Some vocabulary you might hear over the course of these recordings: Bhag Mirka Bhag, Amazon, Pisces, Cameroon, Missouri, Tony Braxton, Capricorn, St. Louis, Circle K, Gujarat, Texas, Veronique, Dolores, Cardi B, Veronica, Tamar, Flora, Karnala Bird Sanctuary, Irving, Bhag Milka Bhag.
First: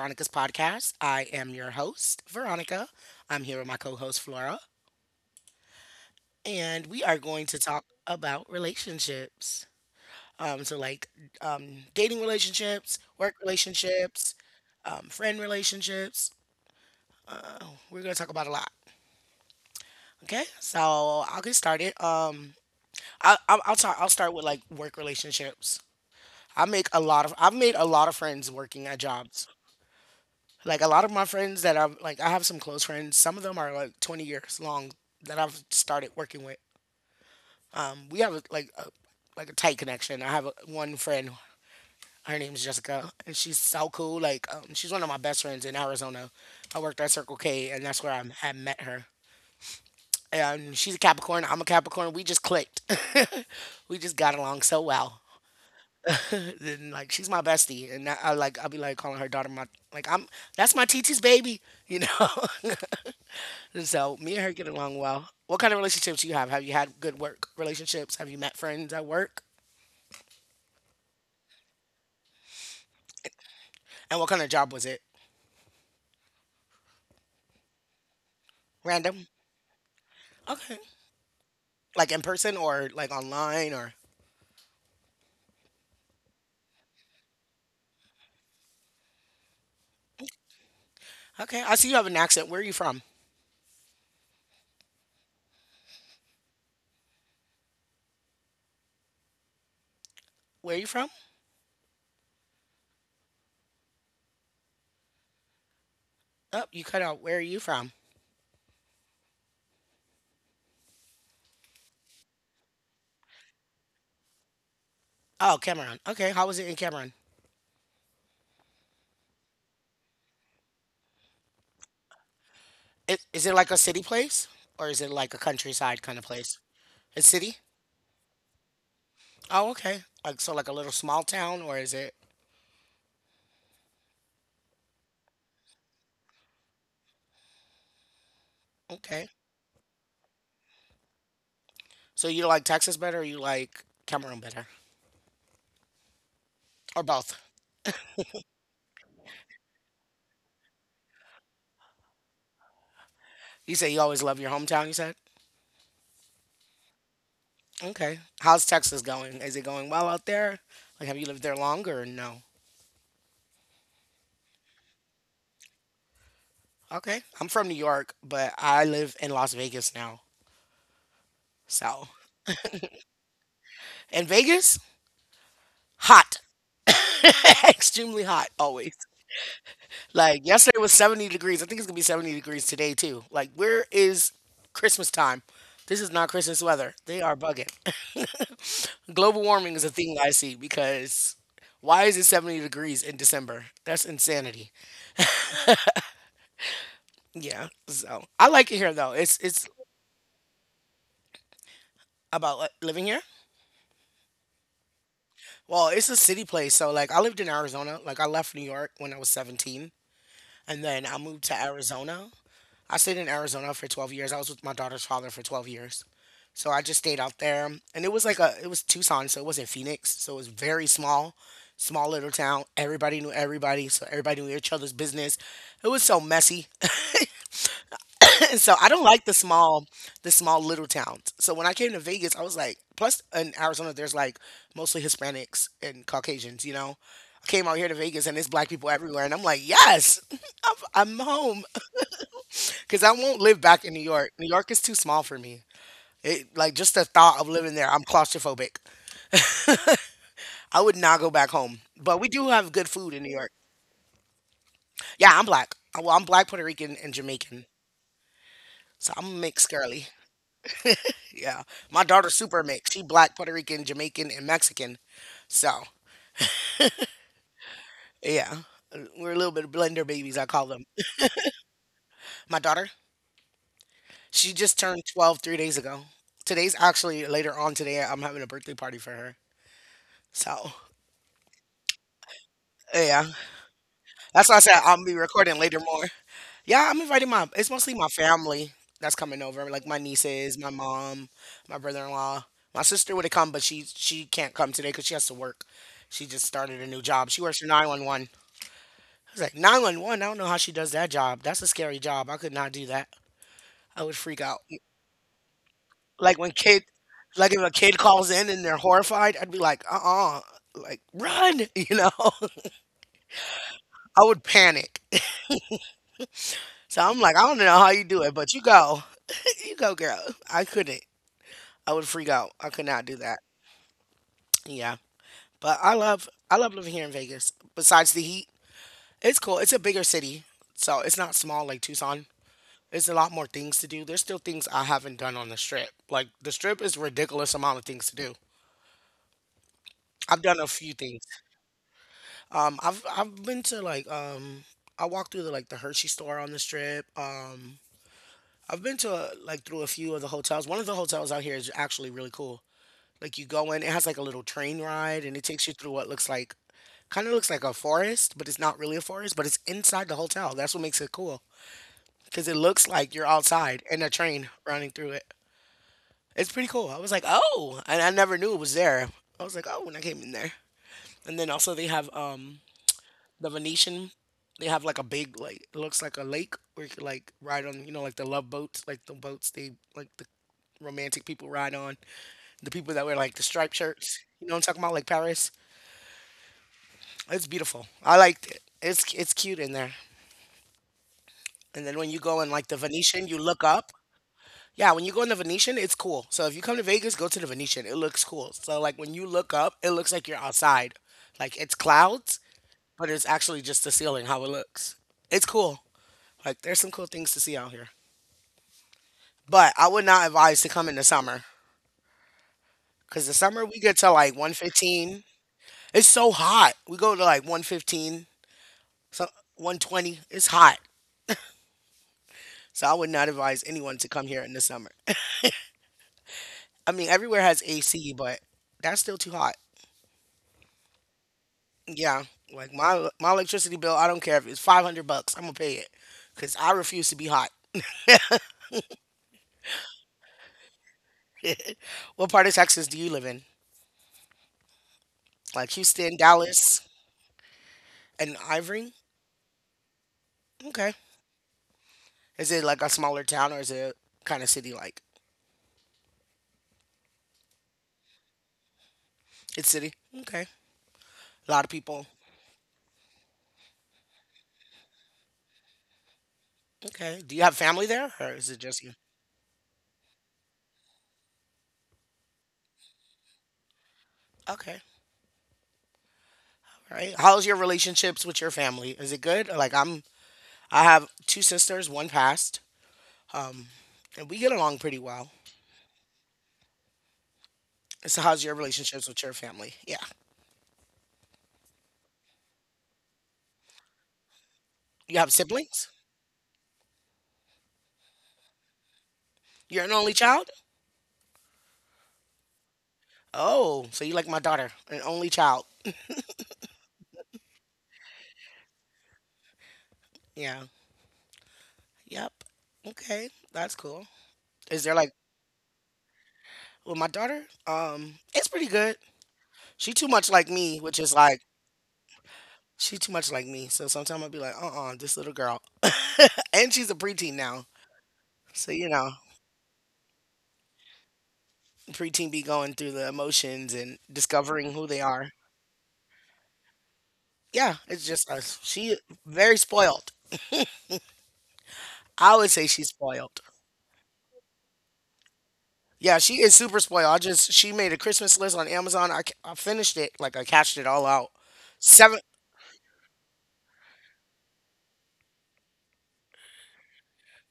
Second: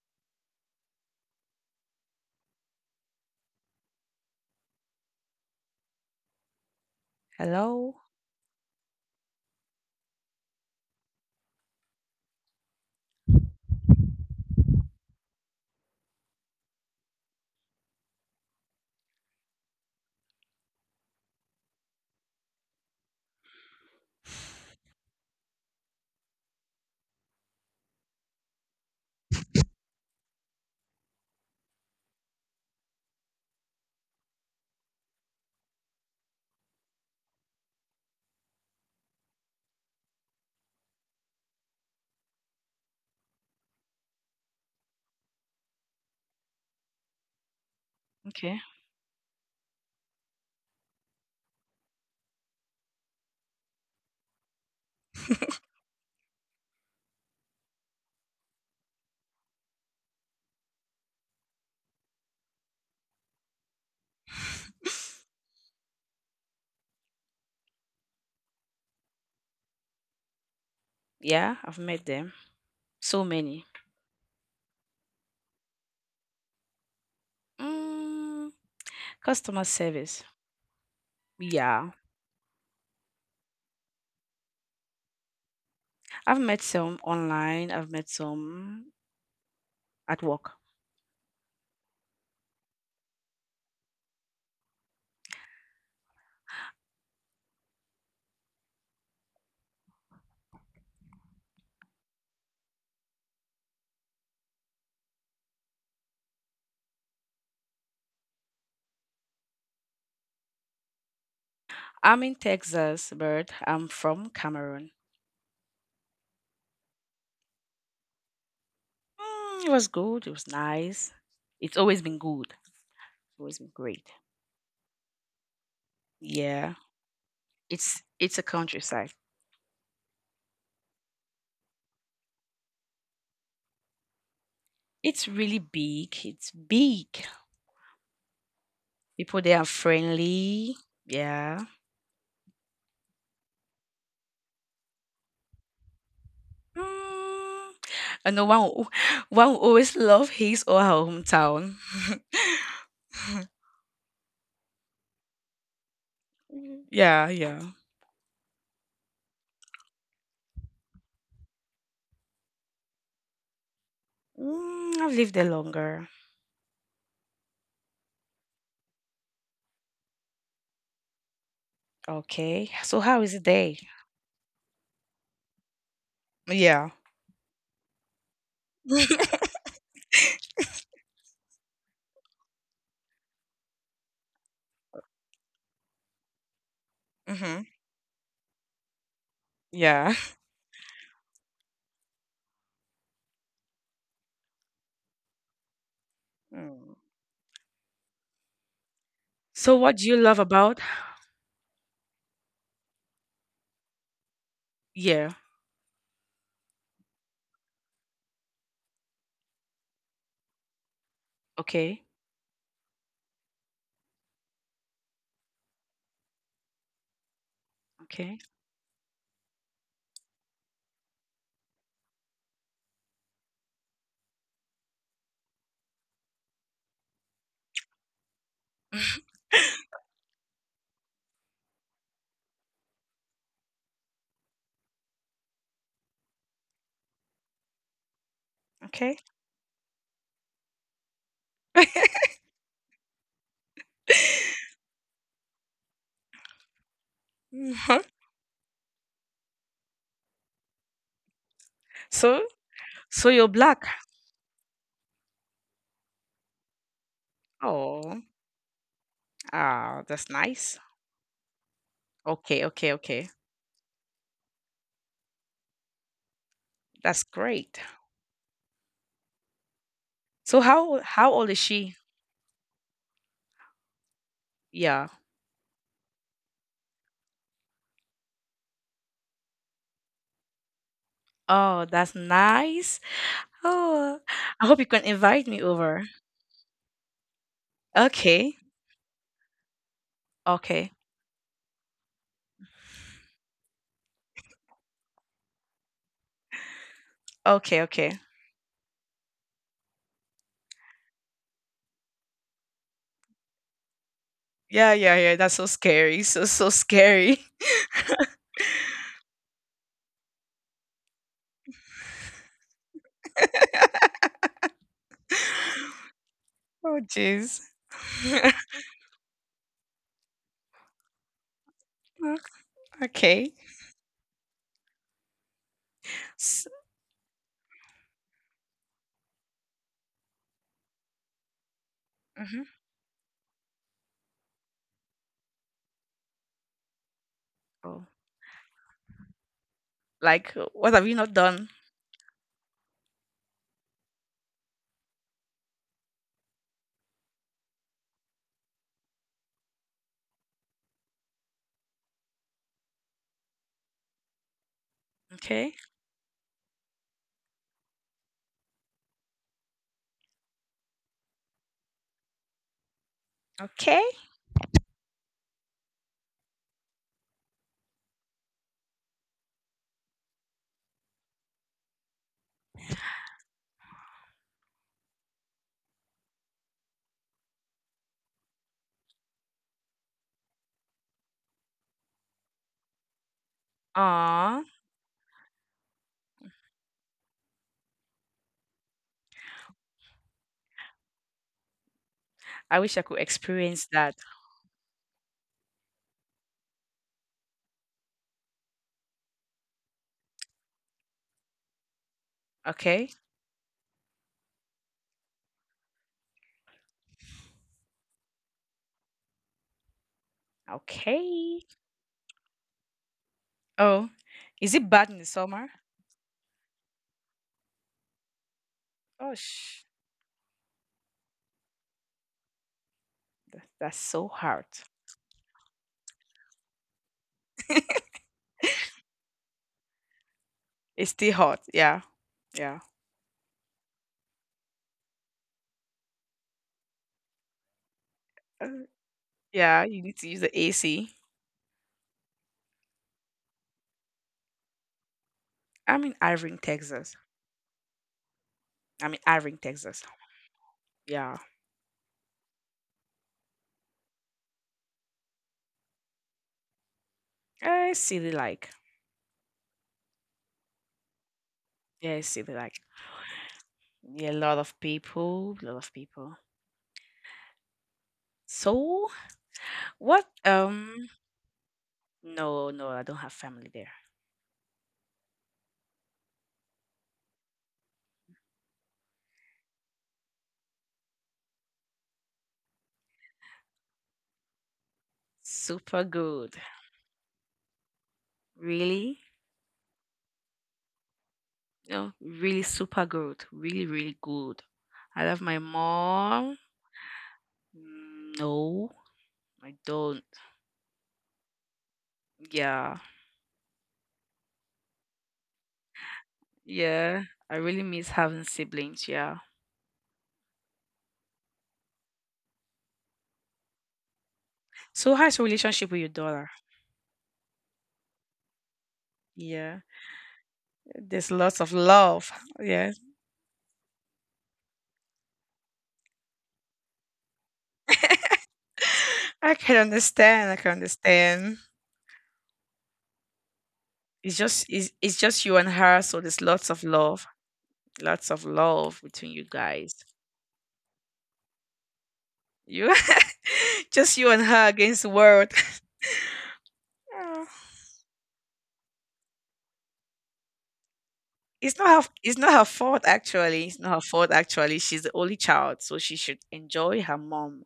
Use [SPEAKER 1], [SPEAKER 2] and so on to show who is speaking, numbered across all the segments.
[SPEAKER 1] Veronica's podcast. I am your host, Veronica. I'm here with my co host, Flora, and we are going to talk
[SPEAKER 2] Hello?
[SPEAKER 1] about relationships. Um, so, like dating relationships, work relationships, friend relationships. Uh, we're going to talk about a lot. Okay, so I'll get started. I, I'll, talk, I'll start with like work relationships. I've made a lot of friends working at jobs. Like a lot of my friends that I've like I have some close friends. Some of them are like 20 years long that I've started working with. We have like a tight connection. I have one friend. Her name is Jessica, and she's so cool. Like she's one of my best friends in Arizona. I worked at Circle K, and that's where I
[SPEAKER 2] Okay.
[SPEAKER 1] met her. And she's a Capricorn. I'm a Capricorn. We just clicked. We just got along so well. Then like she's my bestie, and I'll be calling her daughter my like I'm that's my TT's baby, you know. So me and her get along well. What kind of relationships do you have? Have you had good work relationships? Have you met friends at work?
[SPEAKER 2] Yeah, I've met them. So many.
[SPEAKER 1] And what kind of job was it?
[SPEAKER 2] Mm,
[SPEAKER 1] Random.
[SPEAKER 2] customer service.
[SPEAKER 1] Okay.
[SPEAKER 2] Yeah.
[SPEAKER 1] Like in person or like online or
[SPEAKER 2] I've met some online, I've met some at work.
[SPEAKER 1] okay. I see you have an accent. Where are you from? Where are you from? Oh, you cut out. Where are you from?
[SPEAKER 2] I'm in Texas, but I'm from Cameroon.
[SPEAKER 1] Oh, Cameron. Okay. How was it in Cameron?
[SPEAKER 2] Mm, it was good. It was nice. It's always been good.
[SPEAKER 1] It,
[SPEAKER 2] It's always
[SPEAKER 1] is it
[SPEAKER 2] been
[SPEAKER 1] like a
[SPEAKER 2] great.
[SPEAKER 1] city place or is it like a countryside kind of place?
[SPEAKER 2] Yeah.
[SPEAKER 1] A city?
[SPEAKER 2] It's a countryside.
[SPEAKER 1] Oh, okay. Like so, like a little small town or is it
[SPEAKER 2] It's really big. It's big. People
[SPEAKER 1] okay?
[SPEAKER 2] there are friendly. Yeah.
[SPEAKER 1] So you like Texas better or you like Cameroon better or both?
[SPEAKER 2] Mm, I know one will- one will always love his or her hometown.
[SPEAKER 1] You say you always love your hometown, you said?
[SPEAKER 2] Yeah, yeah.
[SPEAKER 1] Okay. How's Texas going? Is it going well out there? Like, have you lived there longer or no?
[SPEAKER 2] Mm, I've lived there longer.
[SPEAKER 1] Okay. I'm from New York, but I live in Las Vegas now. So,
[SPEAKER 2] Okay. So how is it there?
[SPEAKER 1] in Vegas, hot.
[SPEAKER 2] Yeah.
[SPEAKER 1] Extremely hot, always. Like, yesterday was 70 degrees. I think it's going to be 70 degrees today, too. Like, where is Christmas time? This is not Christmas weather. They are
[SPEAKER 2] Mm-hmm.
[SPEAKER 1] bugging. Global warming is a
[SPEAKER 2] Yeah.
[SPEAKER 1] thing I see because why is it 70 degrees in December? That's insanity.
[SPEAKER 2] Mm.
[SPEAKER 1] Yeah, so I like it here though.
[SPEAKER 2] So
[SPEAKER 1] It's
[SPEAKER 2] what do you love about?
[SPEAKER 1] About like, living here.
[SPEAKER 2] Yeah.
[SPEAKER 1] Well, it's a city place. So like I lived in Arizona. Like I left New York when I was 17 and then I moved to
[SPEAKER 2] Okay.
[SPEAKER 1] Arizona. I stayed in Arizona for 12 years. I was with my daughter's father for 12 years. So I just stayed out there and
[SPEAKER 2] Okay.
[SPEAKER 1] it was Tucson, so it wasn't Phoenix. So it was very small little town. Everybody knew everybody, so everybody knew each other's business. It was so messy. And so I don't like the small little towns. So when I came to Vegas, I was like, plus in Arizona, there's like mostly Hispanics and Caucasians, you know? I came out here to Vegas and it's black people
[SPEAKER 2] Okay.
[SPEAKER 1] everywhere. And I'm like, yes, I'm home. Cause I won't live back in New York. New York is too small for me. It, like just the thought of living
[SPEAKER 2] Mhm.
[SPEAKER 1] there, I'm claustrophobic. I would not go back home. But
[SPEAKER 2] So
[SPEAKER 1] we do have good
[SPEAKER 2] so
[SPEAKER 1] food in New
[SPEAKER 2] you're
[SPEAKER 1] York.
[SPEAKER 2] black.
[SPEAKER 1] Yeah, I'm black. Well, I'm black, Puerto Rican, and Jamaican.
[SPEAKER 2] Oh.
[SPEAKER 1] So I'm mixed
[SPEAKER 2] Ah,
[SPEAKER 1] girly.
[SPEAKER 2] that's nice.
[SPEAKER 1] Yeah. My daughter's
[SPEAKER 2] Okay,
[SPEAKER 1] super
[SPEAKER 2] okay,
[SPEAKER 1] mixed. She
[SPEAKER 2] okay.
[SPEAKER 1] black, Puerto Rican, Jamaican, and Mexican. So,
[SPEAKER 2] That's great.
[SPEAKER 1] yeah. We're a little bit of blender babies,
[SPEAKER 2] So
[SPEAKER 1] I
[SPEAKER 2] how
[SPEAKER 1] call them.
[SPEAKER 2] old- how old is she?
[SPEAKER 1] My daughter, she just
[SPEAKER 2] Yeah.
[SPEAKER 1] turned 12 3 days ago. Today's actually later on today. I'm having a birthday party for her. So,
[SPEAKER 2] Oh, that's nice.
[SPEAKER 1] yeah.
[SPEAKER 2] Oh,
[SPEAKER 1] That's
[SPEAKER 2] I
[SPEAKER 1] why I
[SPEAKER 2] hope you
[SPEAKER 1] said
[SPEAKER 2] can
[SPEAKER 1] I'll be
[SPEAKER 2] invite me
[SPEAKER 1] recording later
[SPEAKER 2] over.
[SPEAKER 1] more. Yeah, it's mostly my
[SPEAKER 2] Okay.
[SPEAKER 1] family that's coming over, like my nieces, my
[SPEAKER 2] Okay.
[SPEAKER 1] mom, my brother-in-law. My sister would have come, but she can't come today because she has to work. She just started a new job. She works
[SPEAKER 2] Okay.
[SPEAKER 1] for
[SPEAKER 2] Okay.
[SPEAKER 1] 911. It's like 911. I don't know how she does that job. That's a scary job. I could not do that. I would freak out.
[SPEAKER 2] Yeah. Yeah. Yeah. That's so scary. So
[SPEAKER 1] Like
[SPEAKER 2] so
[SPEAKER 1] when kid,
[SPEAKER 2] scary.
[SPEAKER 1] like if a kid calls in and they're horrified, I'd be like, uh-uh, like run, you know? I would panic.
[SPEAKER 2] Oh,
[SPEAKER 1] So I'm like,
[SPEAKER 2] jeez.
[SPEAKER 1] I don't know how you do it, but you go. You go, girl. I couldn't. I would
[SPEAKER 2] Okay.
[SPEAKER 1] freak out. I could not do that.
[SPEAKER 2] Okay.
[SPEAKER 1] Yeah. But
[SPEAKER 2] S-
[SPEAKER 1] I love living here in Vegas. Besides the heat, it's cool. It's a bigger city. So it's not small like Tucson.
[SPEAKER 2] Mhm.
[SPEAKER 1] It's a lot more things to do. There's still things I haven't done on the strip. Like the strip is ridiculous amount of
[SPEAKER 2] Oh,
[SPEAKER 1] things to do. I've
[SPEAKER 2] like,
[SPEAKER 1] done a few
[SPEAKER 2] what have you
[SPEAKER 1] things.
[SPEAKER 2] not done?
[SPEAKER 1] I've been to like I walked through the like the Hershey store on the strip. I've been to like through a few of the hotels. One of the hotels out here is actually really cool. Like you go in, it has like a little train ride, and it takes
[SPEAKER 2] Okay.
[SPEAKER 1] you through what looks like kind of looks like a forest, but it's not really a forest, but it's inside the hotel. That's what makes it cool because it looks like you're outside
[SPEAKER 2] Okay.
[SPEAKER 1] and a train running through it. It's pretty cool. I was like, oh, and I never knew it was there. I was like, oh, when I came in there. And then also they have the Venetian. They have like a big like it looks like a lake where you could like ride on you know like the love boats like the boats they like the romantic people ride on the people that wear like the striped shirts. You know what I'm
[SPEAKER 2] Aw,
[SPEAKER 1] talking about like Paris. It's beautiful. I liked it. It's Cute in there. And then when you go in like the
[SPEAKER 2] I wish I could
[SPEAKER 1] Venetian, you look
[SPEAKER 2] experience
[SPEAKER 1] up.
[SPEAKER 2] that.
[SPEAKER 1] Yeah, when you go in the Venetian, it's cool. So if you come to Vegas, go to the Venetian. It looks cool. So like when you look up, it looks like you're outside. Like it's clouds,
[SPEAKER 2] Okay.
[SPEAKER 1] but it's actually just the ceiling how it looks. It's cool. Like there's some cool things to see out here. But I would not advise to come in the summer
[SPEAKER 2] Okay.
[SPEAKER 1] cuz the summer we get
[SPEAKER 2] Oh,
[SPEAKER 1] to like
[SPEAKER 2] is it bad in
[SPEAKER 1] 115.
[SPEAKER 2] the summer?
[SPEAKER 1] It's so hot. We go to like 115, so
[SPEAKER 2] Gosh,
[SPEAKER 1] 120. It's hot. So I would not advise
[SPEAKER 2] that's
[SPEAKER 1] anyone to
[SPEAKER 2] so
[SPEAKER 1] come here in the
[SPEAKER 2] hard.
[SPEAKER 1] summer. I mean, everywhere has AC, but that's still too hot.
[SPEAKER 2] It's still hot. Yeah.
[SPEAKER 1] Yeah, like
[SPEAKER 2] Yeah.
[SPEAKER 1] my electricity bill, I don't care if it's $500, I'm gonna pay it cuz I refuse to be hot.
[SPEAKER 2] Uh, Yeah. You need to use the AC.
[SPEAKER 1] What part of Texas do you live in? Like
[SPEAKER 2] I'm in
[SPEAKER 1] Houston,
[SPEAKER 2] Irving,
[SPEAKER 1] Dallas,
[SPEAKER 2] Texas.
[SPEAKER 1] and Ivory?
[SPEAKER 2] I'm in Irving, Texas.
[SPEAKER 1] Okay.
[SPEAKER 2] Yeah.
[SPEAKER 1] Is it like a smaller town or is it kind of city like?
[SPEAKER 2] I see the like.
[SPEAKER 1] It's city. Okay. A lot of people.
[SPEAKER 2] Yeah, I see the like. Yeah, a lot of people. A lot of people.
[SPEAKER 1] Okay. Do you have family there or is it just you?
[SPEAKER 2] So what No, no, I don't have family there.
[SPEAKER 1] Okay. All right. How's your relationships with your family? Is it good? I have two sisters, one passed. Um and we get along pretty well.
[SPEAKER 2] Super good.
[SPEAKER 1] So how's your relationships
[SPEAKER 2] Really?
[SPEAKER 1] with your family? Yeah.
[SPEAKER 2] No, really super good. Really, really good.
[SPEAKER 1] You
[SPEAKER 2] I
[SPEAKER 1] have
[SPEAKER 2] love my
[SPEAKER 1] siblings?
[SPEAKER 2] mom. Mm, no, I
[SPEAKER 1] You're an only
[SPEAKER 2] don't.
[SPEAKER 1] child?
[SPEAKER 2] Yeah.
[SPEAKER 1] Oh, so you like my daughter, an only child.
[SPEAKER 2] Yeah, I really miss having siblings. Yeah.
[SPEAKER 1] Yeah. Yep. Okay. That's cool. Is there
[SPEAKER 2] So
[SPEAKER 1] like
[SPEAKER 2] how's your relationship with your daughter?
[SPEAKER 1] well my daughter? It's pretty good.
[SPEAKER 2] Yeah,
[SPEAKER 1] She too much like me, which
[SPEAKER 2] there's
[SPEAKER 1] is like
[SPEAKER 2] lots of love. Yeah,
[SPEAKER 1] she too much like me. So sometimes I'll be like, uh-uh, this little girl. And she's a preteen now. So you know,
[SPEAKER 2] I can understand. I can understand.
[SPEAKER 1] preteen be going through the emotions and
[SPEAKER 2] It's just it's,
[SPEAKER 1] discovering who
[SPEAKER 2] it's
[SPEAKER 1] they
[SPEAKER 2] just
[SPEAKER 1] are.
[SPEAKER 2] you and her, so there's
[SPEAKER 1] Yeah, it's
[SPEAKER 2] lots of
[SPEAKER 1] just us.
[SPEAKER 2] love
[SPEAKER 1] She
[SPEAKER 2] between you
[SPEAKER 1] very
[SPEAKER 2] guys.
[SPEAKER 1] spoiled. I would say
[SPEAKER 2] You,
[SPEAKER 1] she's spoiled.
[SPEAKER 2] just you and her against the world.
[SPEAKER 1] Yeah, she is super spoiled. I
[SPEAKER 2] Yeah.
[SPEAKER 1] just she made a Christmas list on Amazon. I finished it, like I cashed it all out.
[SPEAKER 2] It's not her.
[SPEAKER 1] Seven.
[SPEAKER 2] It's not her fault actually. It's not her fault actually. She's the only child, so she should enjoy her mom.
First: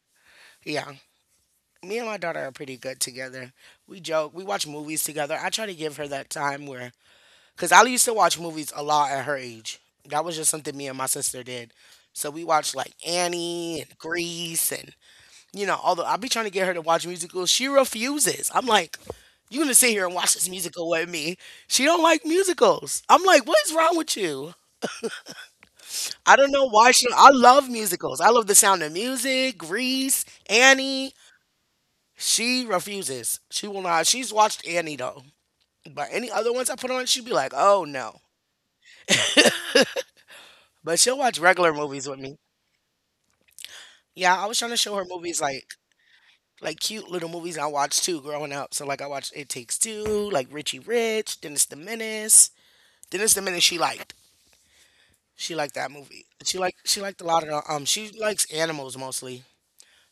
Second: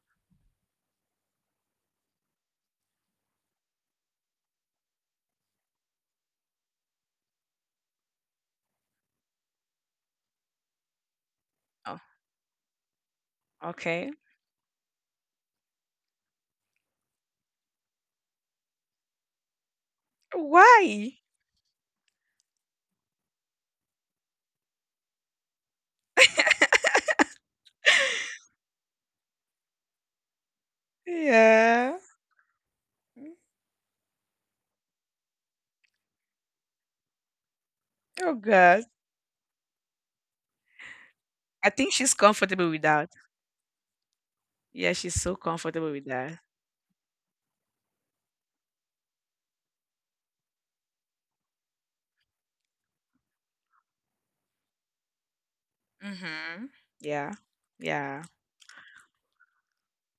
[SPEAKER 1] Yeah, me and my daughter are pretty good together. We joke, we watch movies together. I try to give her that time where, cause I used to watch movies a lot at her age. That was just something me and my sister did.
[SPEAKER 2] Oh,
[SPEAKER 1] So we watched like Annie and
[SPEAKER 2] okay.
[SPEAKER 1] Grease and you know, although I be trying to get her to watch musicals, she refuses. I'm like, you gonna sit here and watch this musical
[SPEAKER 2] Why?
[SPEAKER 1] with me? She don't like musicals. I'm like, what is wrong with you? I don't know why she. I love musicals. I love The Sound of Music, Grease, Annie.
[SPEAKER 2] Yeah.
[SPEAKER 1] She refuses. She will not. She's watched Annie though, but any other ones I put on, she'd be like, "Oh
[SPEAKER 2] Oh
[SPEAKER 1] no."
[SPEAKER 2] God!
[SPEAKER 1] But she'll watch
[SPEAKER 2] I
[SPEAKER 1] regular
[SPEAKER 2] think she's
[SPEAKER 1] movies with me.
[SPEAKER 2] comfortable with that.
[SPEAKER 1] Yeah, I was trying to
[SPEAKER 2] Yeah,
[SPEAKER 1] show
[SPEAKER 2] she's
[SPEAKER 1] her
[SPEAKER 2] so
[SPEAKER 1] movies like
[SPEAKER 2] comfortable with that.
[SPEAKER 1] cute little movies I watched too growing up. So like I watched It Takes Two, like Richie Rich, Dennis the Menace. Dennis the Menace she liked. She liked that movie. She
[SPEAKER 2] Mm-hmm.
[SPEAKER 1] liked she liked a
[SPEAKER 2] Yeah.
[SPEAKER 1] lot of the, she
[SPEAKER 2] Yeah.
[SPEAKER 1] likes animals mostly.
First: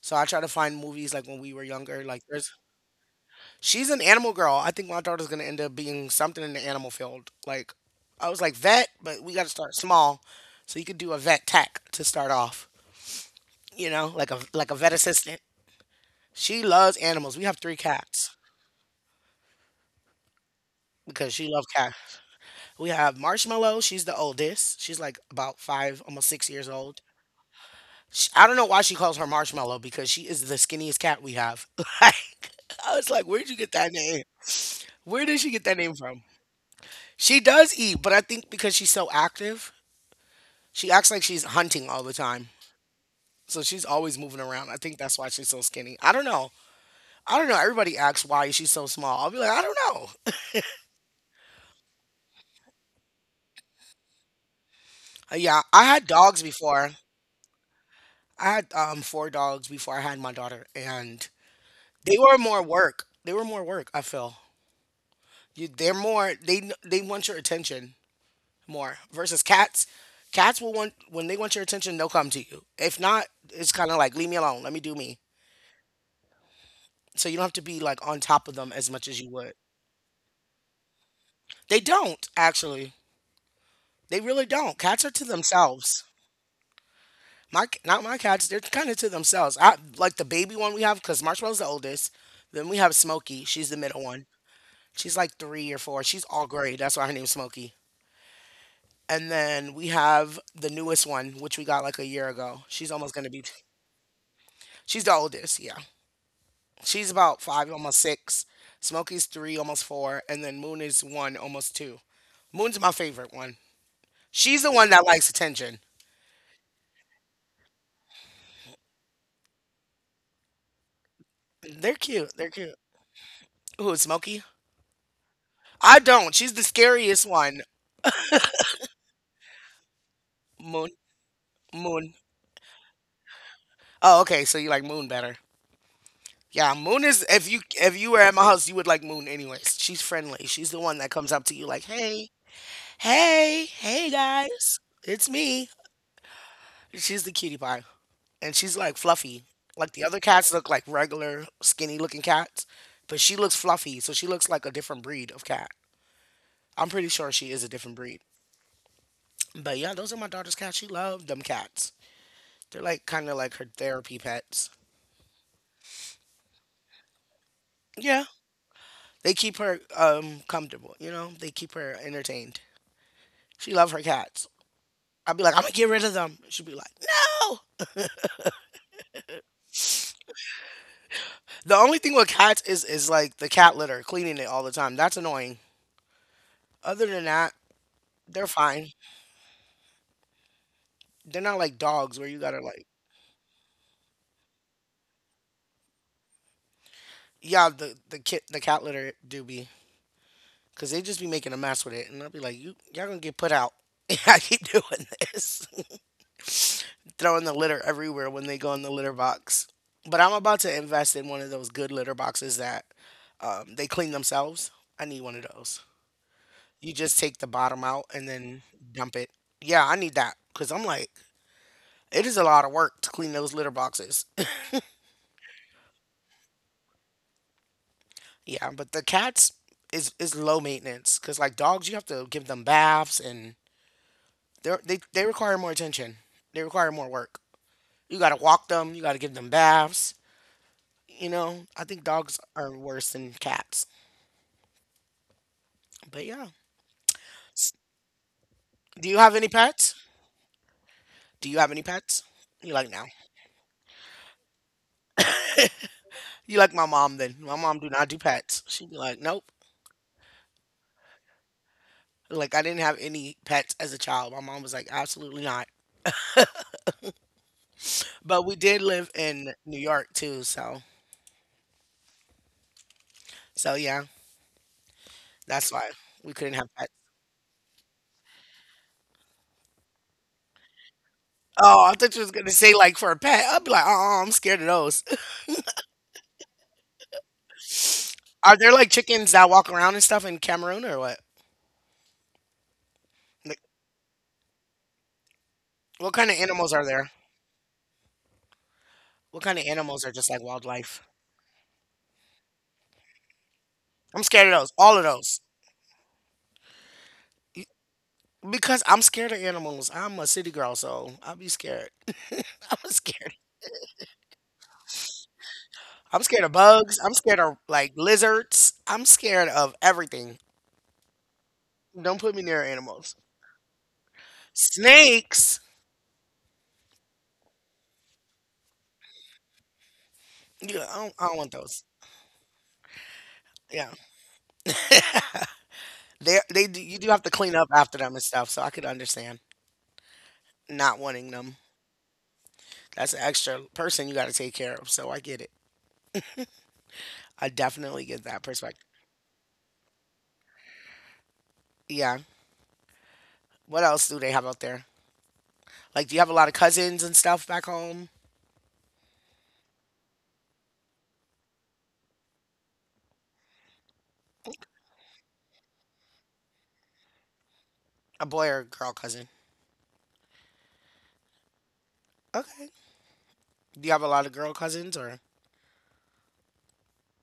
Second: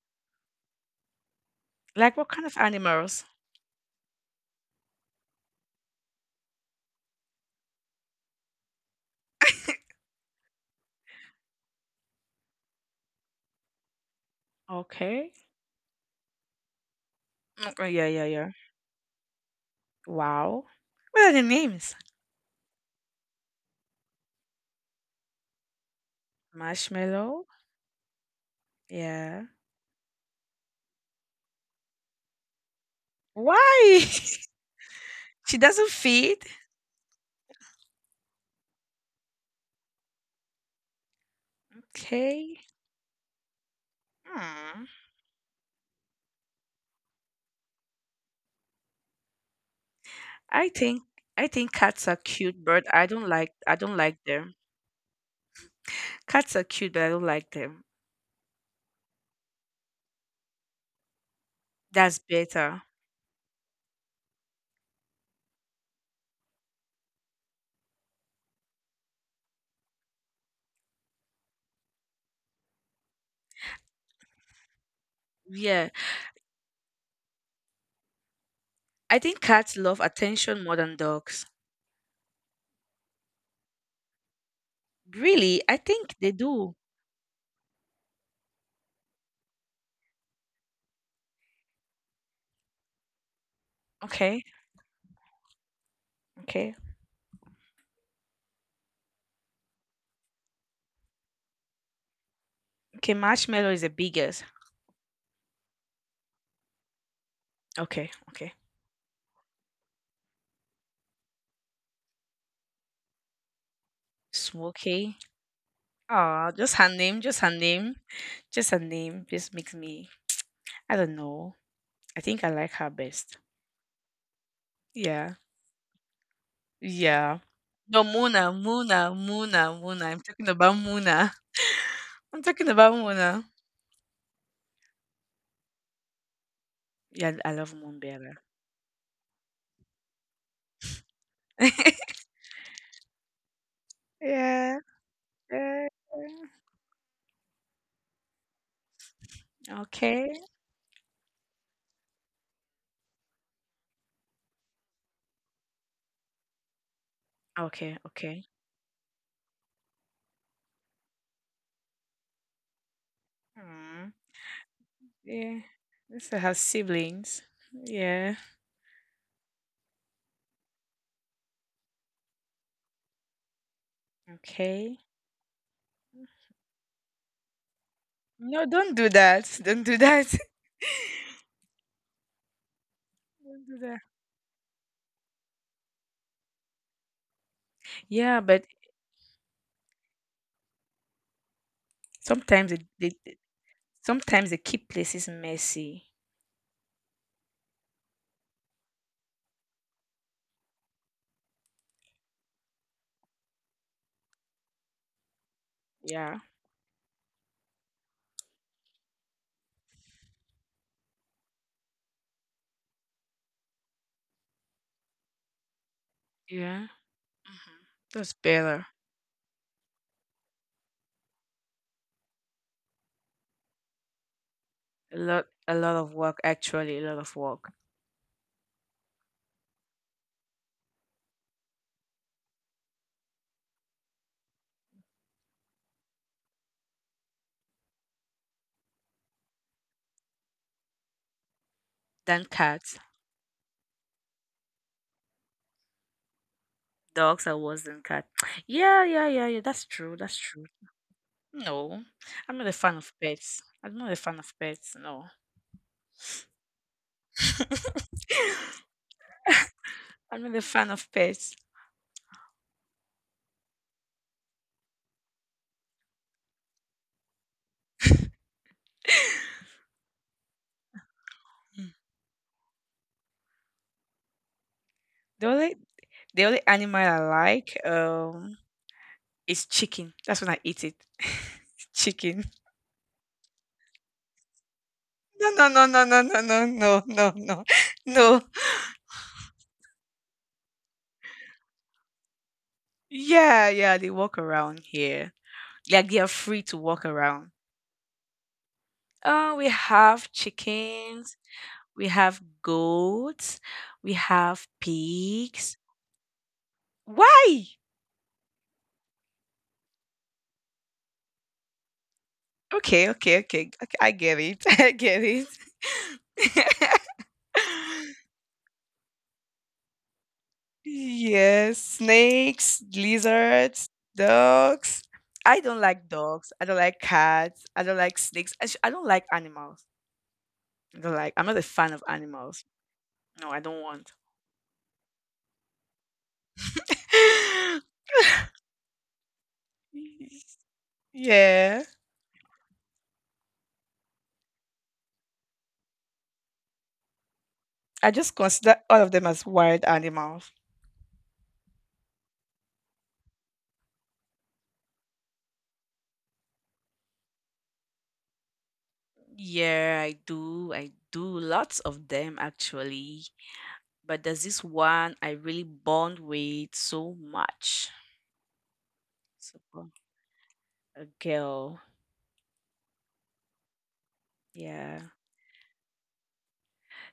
[SPEAKER 1] So I try to find movies like when we were younger.
[SPEAKER 2] Like
[SPEAKER 1] Like
[SPEAKER 2] what kind
[SPEAKER 1] there's
[SPEAKER 2] of animals?
[SPEAKER 1] She's an animal girl. I think my daughter's gonna end up being something in the animal field. Like I was like vet, but we gotta start small. So you could do a vet tech to start off. You know, like a vet
[SPEAKER 2] Okay.
[SPEAKER 1] assistant. She loves animals. We have three
[SPEAKER 2] Okay, yeah, yeah,
[SPEAKER 1] cats
[SPEAKER 2] yeah. Wow.
[SPEAKER 1] because
[SPEAKER 2] What are
[SPEAKER 1] she
[SPEAKER 2] the
[SPEAKER 1] loves cats.
[SPEAKER 2] names?
[SPEAKER 1] We have Marshmallow. She's the oldest. She's like about five, almost 6 years old.
[SPEAKER 2] Marshmallow.
[SPEAKER 1] She, I don't know why she calls her
[SPEAKER 2] Yeah.
[SPEAKER 1] Marshmallow because she is the skinniest cat we have. Like I was like, where'd you get that
[SPEAKER 2] Why?
[SPEAKER 1] name? Where did she get
[SPEAKER 2] She
[SPEAKER 1] that name
[SPEAKER 2] doesn't
[SPEAKER 1] from?
[SPEAKER 2] feed.
[SPEAKER 1] She does eat, but I think because she's so active, she acts like she's hunting all the time.
[SPEAKER 2] Okay.
[SPEAKER 1] So she's always moving around. I
[SPEAKER 2] Hmm.
[SPEAKER 1] think that's why she's so skinny. I don't know. I don't know. Everybody asks why she's so small. I'll be like, I don't know.
[SPEAKER 2] I think I think cats are cute, but I don't like them.
[SPEAKER 1] Yeah, I had dogs
[SPEAKER 2] Cats are
[SPEAKER 1] before.
[SPEAKER 2] cute, but I don't like them.
[SPEAKER 1] I had four dogs before I had my daughter, and they
[SPEAKER 2] That's
[SPEAKER 1] were more
[SPEAKER 2] better.
[SPEAKER 1] work. They were more work. I feel you, they're more. They want your attention more versus cats. Cats will want when they want your attention, they'll come to you. If not, it's kind of like leave me alone. Let me do me.
[SPEAKER 2] Yeah.
[SPEAKER 1] So you don't have to be like on top of them as much as
[SPEAKER 2] I
[SPEAKER 1] you
[SPEAKER 2] think
[SPEAKER 1] would.
[SPEAKER 2] cats love attention more than dogs.
[SPEAKER 1] They don't actually. They really don't. Cats are to
[SPEAKER 2] Really? I
[SPEAKER 1] themselves.
[SPEAKER 2] think they do.
[SPEAKER 1] Not my cats. They're kind of to themselves. I like the baby one we have because Marshmallow's the oldest. Then we have Smokey. She's the middle one.
[SPEAKER 2] Okay,
[SPEAKER 1] She's like three or four. She's all gray.
[SPEAKER 2] okay.
[SPEAKER 1] That's why her name's Smokey. And then we have the newest one, which we got like a year ago. She's almost
[SPEAKER 2] Okay,
[SPEAKER 1] gonna be.
[SPEAKER 2] Marshmallow is the biggest.
[SPEAKER 1] She's the oldest. Yeah, she's about five, almost
[SPEAKER 2] Okay,
[SPEAKER 1] six.
[SPEAKER 2] okay.
[SPEAKER 1] Smokey's three, almost four, and then Moon is one, almost two. Moon's my favorite one. She's the one that
[SPEAKER 2] Smokey.
[SPEAKER 1] likes attention.
[SPEAKER 2] Oh, just her name, just her name. Just her name just makes me I don't know.
[SPEAKER 1] They're
[SPEAKER 2] I
[SPEAKER 1] cute. They're
[SPEAKER 2] think I
[SPEAKER 1] cute.
[SPEAKER 2] like her best.
[SPEAKER 1] Who, Smokey?
[SPEAKER 2] Yeah.
[SPEAKER 1] I don't. She's the scariest
[SPEAKER 2] Yeah.
[SPEAKER 1] one.
[SPEAKER 2] No, Muna, Muna, Muna, Muna. I'm talking about
[SPEAKER 1] Moon.
[SPEAKER 2] Muna.
[SPEAKER 1] Moon.
[SPEAKER 2] I'm talking about Muna.
[SPEAKER 1] Oh, okay. So you like Moon better. Yeah, Moon is
[SPEAKER 2] Yeah, I love
[SPEAKER 1] if
[SPEAKER 2] Moon
[SPEAKER 1] you were at my
[SPEAKER 2] better.
[SPEAKER 1] house, you would like Moon anyways. She's friendly. She's the one that comes up to you like, "Hey, hey, hey guys.
[SPEAKER 2] Yeah.
[SPEAKER 1] It's me."
[SPEAKER 2] Yeah.
[SPEAKER 1] She's the cutie pie. And she's like fluffy. Like the other
[SPEAKER 2] Okay.
[SPEAKER 1] cats look like regular skinny looking cats, but she looks fluffy, so she looks like a different breed of cat. I'm pretty sure she is a different
[SPEAKER 2] Okay,
[SPEAKER 1] breed.
[SPEAKER 2] okay.
[SPEAKER 1] But yeah, those are my daughter's cats. She loved them cats. They're like kind of like her therapy
[SPEAKER 2] Hmm.
[SPEAKER 1] pets.
[SPEAKER 2] Yeah. I used have siblings.
[SPEAKER 1] Yeah.
[SPEAKER 2] Yeah.
[SPEAKER 1] They keep her comfortable, you know. They keep her entertained. She love her cats.
[SPEAKER 2] Okay.
[SPEAKER 1] I'd be like, I'm gonna get rid of them. She'd be like, no.
[SPEAKER 2] No, don't do that. Don't do that.
[SPEAKER 1] The only thing with cats is like the
[SPEAKER 2] Don't
[SPEAKER 1] cat
[SPEAKER 2] do
[SPEAKER 1] litter,
[SPEAKER 2] that.
[SPEAKER 1] cleaning it all the time. That's annoying. Other than that, they're
[SPEAKER 2] Yeah, but
[SPEAKER 1] fine. They're not like dogs where you gotta
[SPEAKER 2] sometimes
[SPEAKER 1] like,
[SPEAKER 2] sometimes they keep places messy.
[SPEAKER 1] yeah, the cat litter do be, cause they just be making a mess with it, and I'll be like, you y'all gonna get put out. I keep doing this,
[SPEAKER 2] Yeah.
[SPEAKER 1] throwing the litter everywhere when they go in the litter box. But I'm about to invest in one of those good litter boxes that they clean themselves. I need one of those. You
[SPEAKER 2] Yeah.
[SPEAKER 1] just take the bottom
[SPEAKER 2] Hmm.
[SPEAKER 1] out and
[SPEAKER 2] That's
[SPEAKER 1] then
[SPEAKER 2] better.
[SPEAKER 1] dump it. Yeah, I need that because I'm like, it is a lot of work to clean those litter boxes.
[SPEAKER 2] A lot, a lot of work actually, a lot of work.
[SPEAKER 1] Yeah, but the cats is low maintenance because like dogs, you have to give them baths and they require more attention. They require more work. You gotta walk them. You gotta give them baths. You know, I think dogs
[SPEAKER 2] Than
[SPEAKER 1] are
[SPEAKER 2] cats.
[SPEAKER 1] worse than cats. But yeah.
[SPEAKER 2] Dogs are
[SPEAKER 1] S-
[SPEAKER 2] worse than cats. Yeah,
[SPEAKER 1] Do you
[SPEAKER 2] yeah,
[SPEAKER 1] have any
[SPEAKER 2] yeah, yeah. That's
[SPEAKER 1] pets?
[SPEAKER 2] true. That's true.
[SPEAKER 1] Do you have any
[SPEAKER 2] No.
[SPEAKER 1] pets?
[SPEAKER 2] I'm
[SPEAKER 1] You
[SPEAKER 2] not a
[SPEAKER 1] like
[SPEAKER 2] fan
[SPEAKER 1] no.
[SPEAKER 2] of pets. I'm not a fan of pets, no.
[SPEAKER 1] You like my mom then. My mom do not do pets. She'd be like, nope.
[SPEAKER 2] I'm not a fan of pets.
[SPEAKER 1] Like I didn't have any pets as a child. My mom was like, absolutely not. But we did live in New York too, so
[SPEAKER 2] Mm.
[SPEAKER 1] so yeah,
[SPEAKER 2] The
[SPEAKER 1] that's
[SPEAKER 2] only
[SPEAKER 1] why we couldn't have pets.
[SPEAKER 2] animal I like is chicken. That's when I eat it.
[SPEAKER 1] Oh, I thought you was gonna
[SPEAKER 2] Chicken.
[SPEAKER 1] say like for a pet. I'd be like, oh, I'm scared of those.
[SPEAKER 2] No, no, no, no, no, no, no, no, no, no, no.
[SPEAKER 1] Are there like chickens that walk around and stuff in Cameroon or what? Like,
[SPEAKER 2] Yeah, yeah, they walk around here.
[SPEAKER 1] what
[SPEAKER 2] Like
[SPEAKER 1] kind
[SPEAKER 2] they
[SPEAKER 1] of
[SPEAKER 2] are
[SPEAKER 1] animals
[SPEAKER 2] free
[SPEAKER 1] are
[SPEAKER 2] to
[SPEAKER 1] there?
[SPEAKER 2] walk around.
[SPEAKER 1] What kind of
[SPEAKER 2] We
[SPEAKER 1] animals are just like
[SPEAKER 2] have
[SPEAKER 1] wildlife?
[SPEAKER 2] chickens. We have goats.
[SPEAKER 1] I'm
[SPEAKER 2] We
[SPEAKER 1] scared of those.
[SPEAKER 2] have
[SPEAKER 1] All of those.
[SPEAKER 2] pigs.
[SPEAKER 1] You
[SPEAKER 2] Why?
[SPEAKER 1] Because I'm scared of animals. I'm a city girl, so I'll be scared. I'm
[SPEAKER 2] Okay,
[SPEAKER 1] scared.
[SPEAKER 2] okay, okay. Okay, I get it. I get it.
[SPEAKER 1] I'm scared of bugs. I'm scared of like lizards. I'm scared of everything.
[SPEAKER 2] Yes,
[SPEAKER 1] Don't put me near
[SPEAKER 2] snakes,
[SPEAKER 1] animals.
[SPEAKER 2] lizards, dogs.
[SPEAKER 1] Snakes.
[SPEAKER 2] I don't like dogs. I don't like cats. I don't like snakes. I don't like animals.
[SPEAKER 1] Yeah,
[SPEAKER 2] I
[SPEAKER 1] I
[SPEAKER 2] don't
[SPEAKER 1] don't
[SPEAKER 2] like.
[SPEAKER 1] want
[SPEAKER 2] I'm not a
[SPEAKER 1] those.
[SPEAKER 2] fan of animals. No, I
[SPEAKER 1] Yeah,
[SPEAKER 2] don't want.
[SPEAKER 1] you do have to clean up after them and stuff. So I could understand not wanting them.
[SPEAKER 2] Yeah,
[SPEAKER 1] That's an extra person you got to take care of. So I get it. I definitely get
[SPEAKER 2] I
[SPEAKER 1] that
[SPEAKER 2] just
[SPEAKER 1] perspective.
[SPEAKER 2] consider all of them as wild animals.
[SPEAKER 1] Yeah. What else do they have out there? Like, do you have a lot of cousins and stuff back home?
[SPEAKER 2] Yeah, I do. I do, lots of them actually. But there's this one I really bond with so much.
[SPEAKER 1] A boy or girl cousin?
[SPEAKER 2] It's a girl. A girl.
[SPEAKER 1] Okay. Do you have a lot of girl cousins
[SPEAKER 2] Yeah.
[SPEAKER 1] or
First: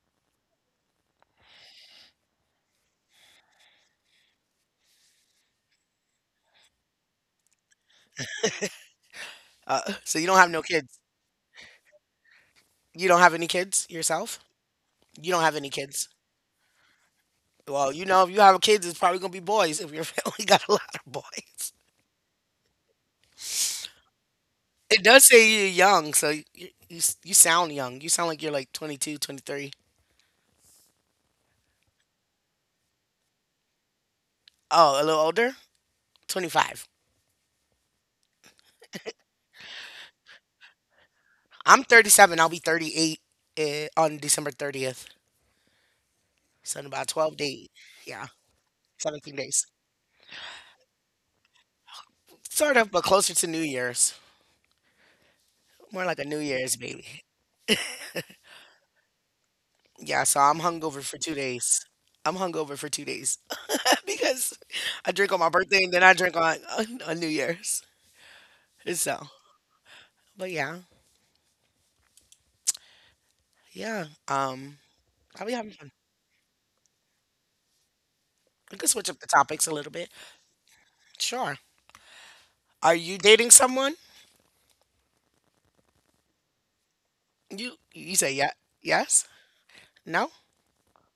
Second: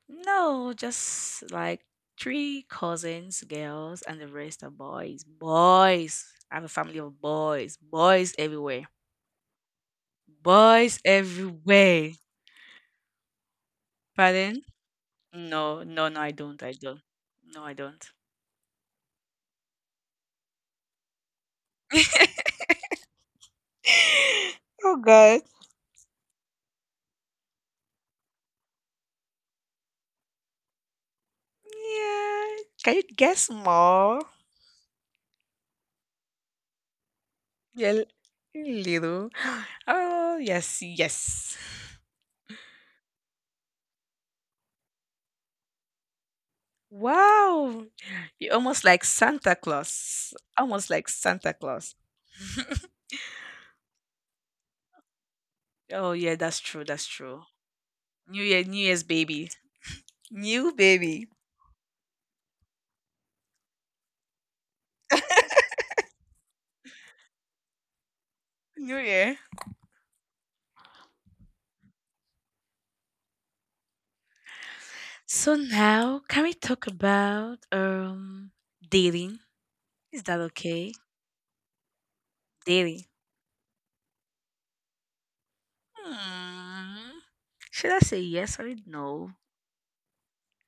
[SPEAKER 2] No, just like three cousins, girls, and the rest are boys. Boys. I have a family of boys. Boys everywhere.
[SPEAKER 1] so you don't have no
[SPEAKER 2] Boys
[SPEAKER 1] kids?
[SPEAKER 2] everywhere.
[SPEAKER 1] You don't have any kids yourself?
[SPEAKER 2] Pardon?
[SPEAKER 1] You don't have any
[SPEAKER 2] No, no,
[SPEAKER 1] kids.
[SPEAKER 2] no, I don't. I don't. No, I
[SPEAKER 1] Well, you
[SPEAKER 2] don't.
[SPEAKER 1] know, if you have kids, it's probably gonna be boys. If your family got a lot of boys,
[SPEAKER 2] Oh
[SPEAKER 1] it does
[SPEAKER 2] God.
[SPEAKER 1] say you're young, so you sound young. You sound like you're like 22, 23.
[SPEAKER 2] Yeah. Can you guess more?
[SPEAKER 1] Oh, a little older? 25.
[SPEAKER 2] Yeah, little. Oh, yes, yes.
[SPEAKER 1] I'm 37. I'll be 38 on December 30th. So in about 12 days.
[SPEAKER 2] Wow.
[SPEAKER 1] Yeah,
[SPEAKER 2] You're almost like
[SPEAKER 1] 17
[SPEAKER 2] Santa
[SPEAKER 1] days.
[SPEAKER 2] Claus. Almost like Santa Claus.
[SPEAKER 1] Sort of, but closer to New Year's. More like
[SPEAKER 2] Oh
[SPEAKER 1] a New
[SPEAKER 2] yeah, that's
[SPEAKER 1] Year's
[SPEAKER 2] true.
[SPEAKER 1] baby.
[SPEAKER 2] That's true. New Year, New Year's baby.
[SPEAKER 1] Yeah, so I'm
[SPEAKER 2] New
[SPEAKER 1] hungover for two
[SPEAKER 2] baby.
[SPEAKER 1] days. I'm hungover for 2 days because I drink on my birthday and then I drink on New Year's. So,
[SPEAKER 2] New Year.
[SPEAKER 1] but yeah, yeah. I'll be having
[SPEAKER 2] So
[SPEAKER 1] fun.
[SPEAKER 2] now, can we talk about
[SPEAKER 1] We can switch up the topics a
[SPEAKER 2] dating?
[SPEAKER 1] little bit.
[SPEAKER 2] Is that okay?
[SPEAKER 1] Sure. Are you
[SPEAKER 2] Dating.
[SPEAKER 1] dating someone?
[SPEAKER 2] Hmm.
[SPEAKER 1] You say
[SPEAKER 2] Should I
[SPEAKER 1] yeah,
[SPEAKER 2] say yes or
[SPEAKER 1] yes,
[SPEAKER 2] no?
[SPEAKER 1] no.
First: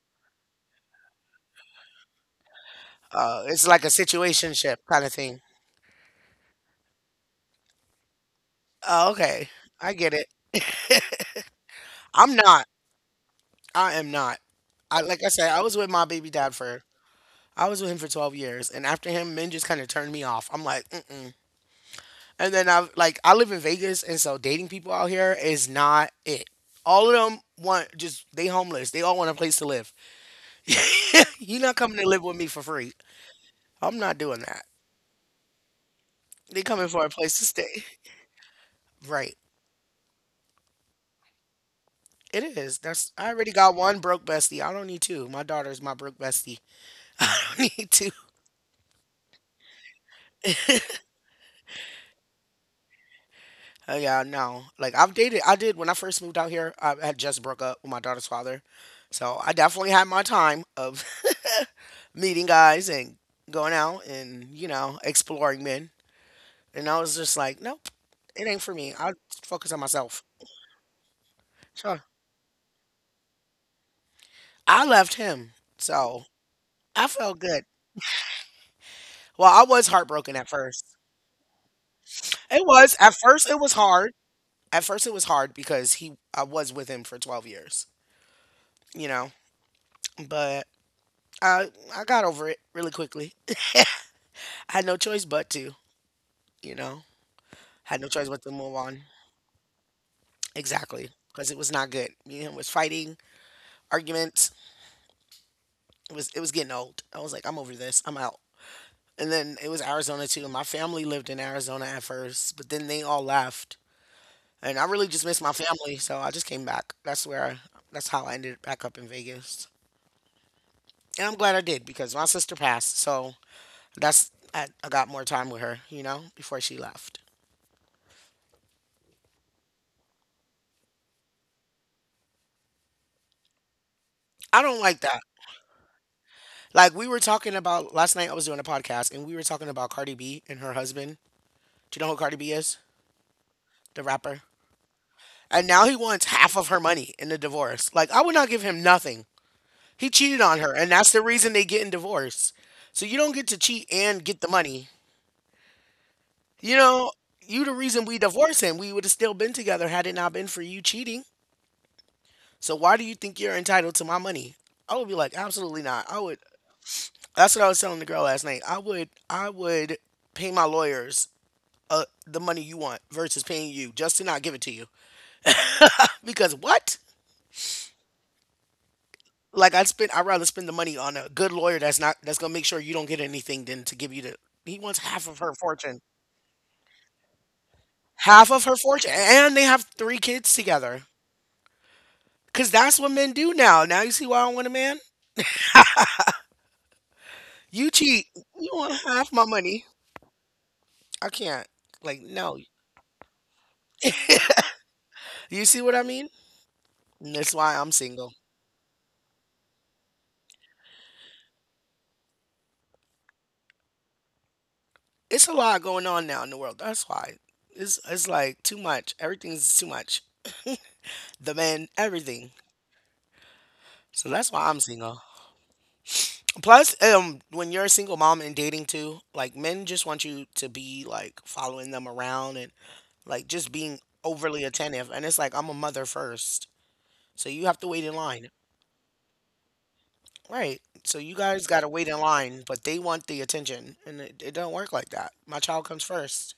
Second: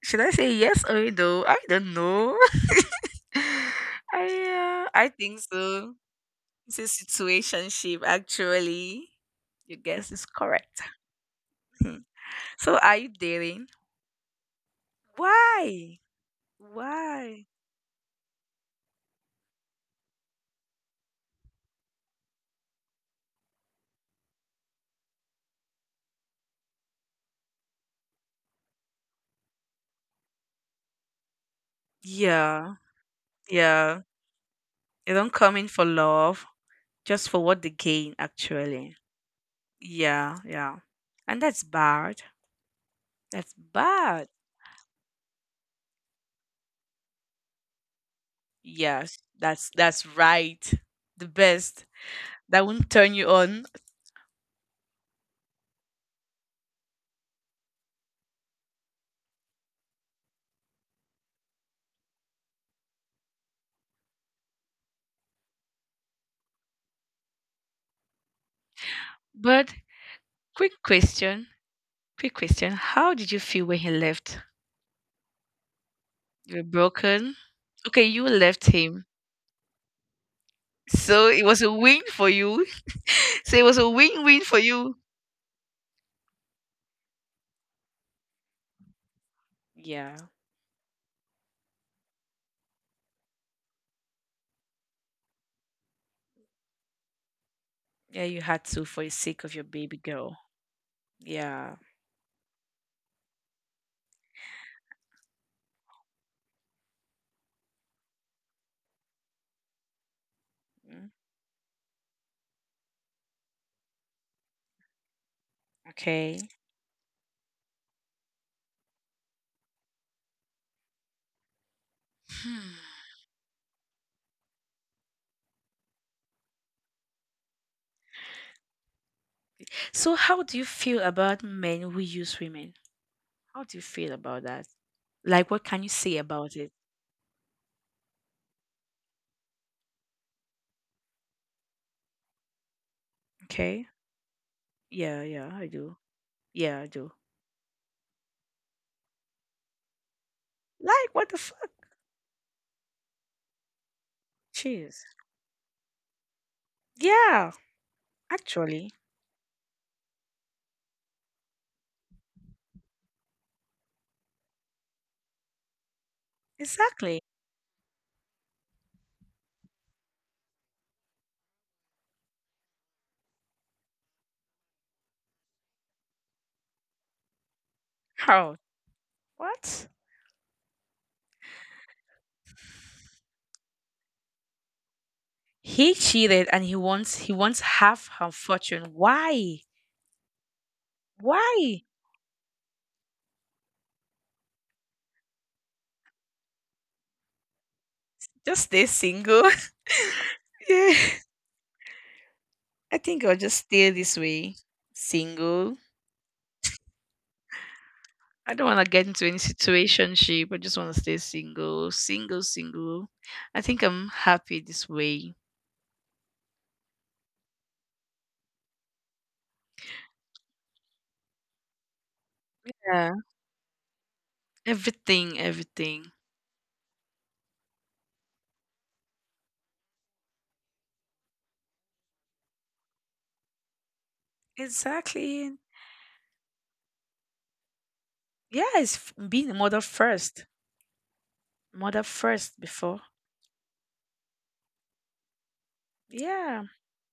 [SPEAKER 2] Should I say yes or no? I don't know.
[SPEAKER 1] It's like a situationship
[SPEAKER 2] I
[SPEAKER 1] kind of
[SPEAKER 2] think
[SPEAKER 1] thing.
[SPEAKER 2] so. It's a situationship, actually.
[SPEAKER 1] Oh, okay,
[SPEAKER 2] Your
[SPEAKER 1] I
[SPEAKER 2] guess is
[SPEAKER 1] get it.
[SPEAKER 2] correct.
[SPEAKER 1] I'm
[SPEAKER 2] So
[SPEAKER 1] not.
[SPEAKER 2] are you dating?
[SPEAKER 1] I am not. I like I said, I was
[SPEAKER 2] Why?
[SPEAKER 1] with my baby dad for
[SPEAKER 2] Why?
[SPEAKER 1] I was with him for 12 years, and after him, men just kind of turned me off. I'm like, mm-mm. And then I live in Vegas, and so dating people out here is not it. All of them want just they homeless. They all want a place to live. You're not coming to live
[SPEAKER 2] Yeah,
[SPEAKER 1] with me for free.
[SPEAKER 2] yeah.
[SPEAKER 1] I'm not doing
[SPEAKER 2] They
[SPEAKER 1] that.
[SPEAKER 2] don't come in for love,
[SPEAKER 1] They
[SPEAKER 2] just
[SPEAKER 1] coming
[SPEAKER 2] for
[SPEAKER 1] for
[SPEAKER 2] what
[SPEAKER 1] a
[SPEAKER 2] they
[SPEAKER 1] place to
[SPEAKER 2] gain,
[SPEAKER 1] stay.
[SPEAKER 2] actually.
[SPEAKER 1] Right.
[SPEAKER 2] Yeah, yeah. And that's bad.
[SPEAKER 1] It is.
[SPEAKER 2] That's
[SPEAKER 1] That's I already
[SPEAKER 2] bad.
[SPEAKER 1] got one broke bestie. I don't need two. My daughter's my broke bestie. I don't need two.
[SPEAKER 2] Yes, that's right. The best. That won't turn you on.
[SPEAKER 1] Yeah, no. Like I've dated. I did when I first moved out here. I had just broke up with my daughter's father, so I definitely had my time of meeting guys and going out and you know exploring men. And I was just like, nope, it ain't for me.
[SPEAKER 2] But
[SPEAKER 1] I'll focus on
[SPEAKER 2] quick
[SPEAKER 1] myself.
[SPEAKER 2] question. Quick
[SPEAKER 1] Sure.
[SPEAKER 2] question. How did you feel when he left?
[SPEAKER 1] I left him,
[SPEAKER 2] You were
[SPEAKER 1] so
[SPEAKER 2] broken?
[SPEAKER 1] I
[SPEAKER 2] Okay,
[SPEAKER 1] felt
[SPEAKER 2] you
[SPEAKER 1] good.
[SPEAKER 2] left him.
[SPEAKER 1] Well, I was heartbroken at
[SPEAKER 2] So it
[SPEAKER 1] first.
[SPEAKER 2] was a win for you.
[SPEAKER 1] It
[SPEAKER 2] So it
[SPEAKER 1] was
[SPEAKER 2] was
[SPEAKER 1] at
[SPEAKER 2] a
[SPEAKER 1] first. It
[SPEAKER 2] win-win
[SPEAKER 1] was
[SPEAKER 2] for
[SPEAKER 1] hard.
[SPEAKER 2] you.
[SPEAKER 1] At first, it was hard because he. I was with him for 12 years. You know,
[SPEAKER 2] Yeah.
[SPEAKER 1] but I I got over it really quickly. Had no choice but to, you know,
[SPEAKER 2] Yeah, you had
[SPEAKER 1] had no
[SPEAKER 2] to
[SPEAKER 1] choice
[SPEAKER 2] for the
[SPEAKER 1] but to
[SPEAKER 2] sake
[SPEAKER 1] move
[SPEAKER 2] of your
[SPEAKER 1] on.
[SPEAKER 2] baby girl. Yeah.
[SPEAKER 1] Exactly, because it was not good. Me and him was fighting, arguments. It was getting old. I was like, I'm over this. I'm out. And then it was Arizona
[SPEAKER 2] Mm,
[SPEAKER 1] too. My family lived in Arizona at first, but then they all left, and I really just missed my
[SPEAKER 2] okay.
[SPEAKER 1] family, so I just came back. That's how I ended back up in Vegas, and I'm glad I did
[SPEAKER 2] Hmm.
[SPEAKER 1] because my sister passed, so I got more time with her, you know, before she left.
[SPEAKER 2] So how do you feel about men who use women? How do you feel about that?
[SPEAKER 1] I don't
[SPEAKER 2] Like what
[SPEAKER 1] like
[SPEAKER 2] can
[SPEAKER 1] that.
[SPEAKER 2] you say about it?
[SPEAKER 1] Like we were talking about last night, I was doing a podcast and we were talking about Cardi B and her husband. Do you know who Cardi B is?
[SPEAKER 2] Okay.
[SPEAKER 1] The rapper.
[SPEAKER 2] Yeah, yeah, I do.
[SPEAKER 1] And now he
[SPEAKER 2] Yeah, I
[SPEAKER 1] wants
[SPEAKER 2] do.
[SPEAKER 1] half of her money in the divorce. Like I would not give him nothing. He cheated
[SPEAKER 2] Like
[SPEAKER 1] on
[SPEAKER 2] what
[SPEAKER 1] her,
[SPEAKER 2] the
[SPEAKER 1] and
[SPEAKER 2] fuck?
[SPEAKER 1] that's the reason they get in divorce. So you don't get to cheat and get
[SPEAKER 2] Jeez.
[SPEAKER 1] the money. You
[SPEAKER 2] Yeah,
[SPEAKER 1] know, you the reason we
[SPEAKER 2] actually.
[SPEAKER 1] divorced him. We would have still been together had it not been for you cheating. So why do you think you're entitled to my money? I would be like, absolutely not. I would.
[SPEAKER 2] Exactly.
[SPEAKER 1] That's what I was telling the girl last night. I would. I would pay my lawyers the money you want versus paying you just to not give it to you. Because what?
[SPEAKER 2] How? What?
[SPEAKER 1] Like I'd rather spend the money on a good lawyer that's not that's gonna make sure you don't get anything than to give you the. He wants half
[SPEAKER 2] He
[SPEAKER 1] of her
[SPEAKER 2] cheated
[SPEAKER 1] fortune,
[SPEAKER 2] and he wants half her fortune.
[SPEAKER 1] half of her
[SPEAKER 2] Why?
[SPEAKER 1] fortune, and they have three kids together.
[SPEAKER 2] Why?
[SPEAKER 1] Cause that's what men do now. Now you see why I don't want a man. You
[SPEAKER 2] Just stay
[SPEAKER 1] cheat. You
[SPEAKER 2] single.
[SPEAKER 1] want half my money.
[SPEAKER 2] Yeah.
[SPEAKER 1] I can't. Like
[SPEAKER 2] I
[SPEAKER 1] no.
[SPEAKER 2] think I'll just stay this way. Single.
[SPEAKER 1] You see what I mean? And that's why I'm
[SPEAKER 2] I don't want
[SPEAKER 1] single.
[SPEAKER 2] to get into any situationship. I just want to stay single. Single, single. I think I'm happy this way.
[SPEAKER 1] It's a lot going on now in the world. That's why. It's like too much. Everything's too much. The men, everything.
[SPEAKER 2] Yeah.
[SPEAKER 1] So that's why I'm
[SPEAKER 2] Everything,
[SPEAKER 1] single.
[SPEAKER 2] everything.
[SPEAKER 1] Plus, when you're a single mom and dating too, like men just want you to be like following them around and like just being overly
[SPEAKER 2] Exactly.
[SPEAKER 1] attentive. And it's like I'm a mother first, so you have to wait
[SPEAKER 2] Yeah,
[SPEAKER 1] in line,
[SPEAKER 2] being a mother first.
[SPEAKER 1] right? So you
[SPEAKER 2] Mother
[SPEAKER 1] guys gotta
[SPEAKER 2] first
[SPEAKER 1] wait in
[SPEAKER 2] before.
[SPEAKER 1] line, but they want the attention, and it don't work like that. My child comes
[SPEAKER 2] Yeah.
[SPEAKER 1] first,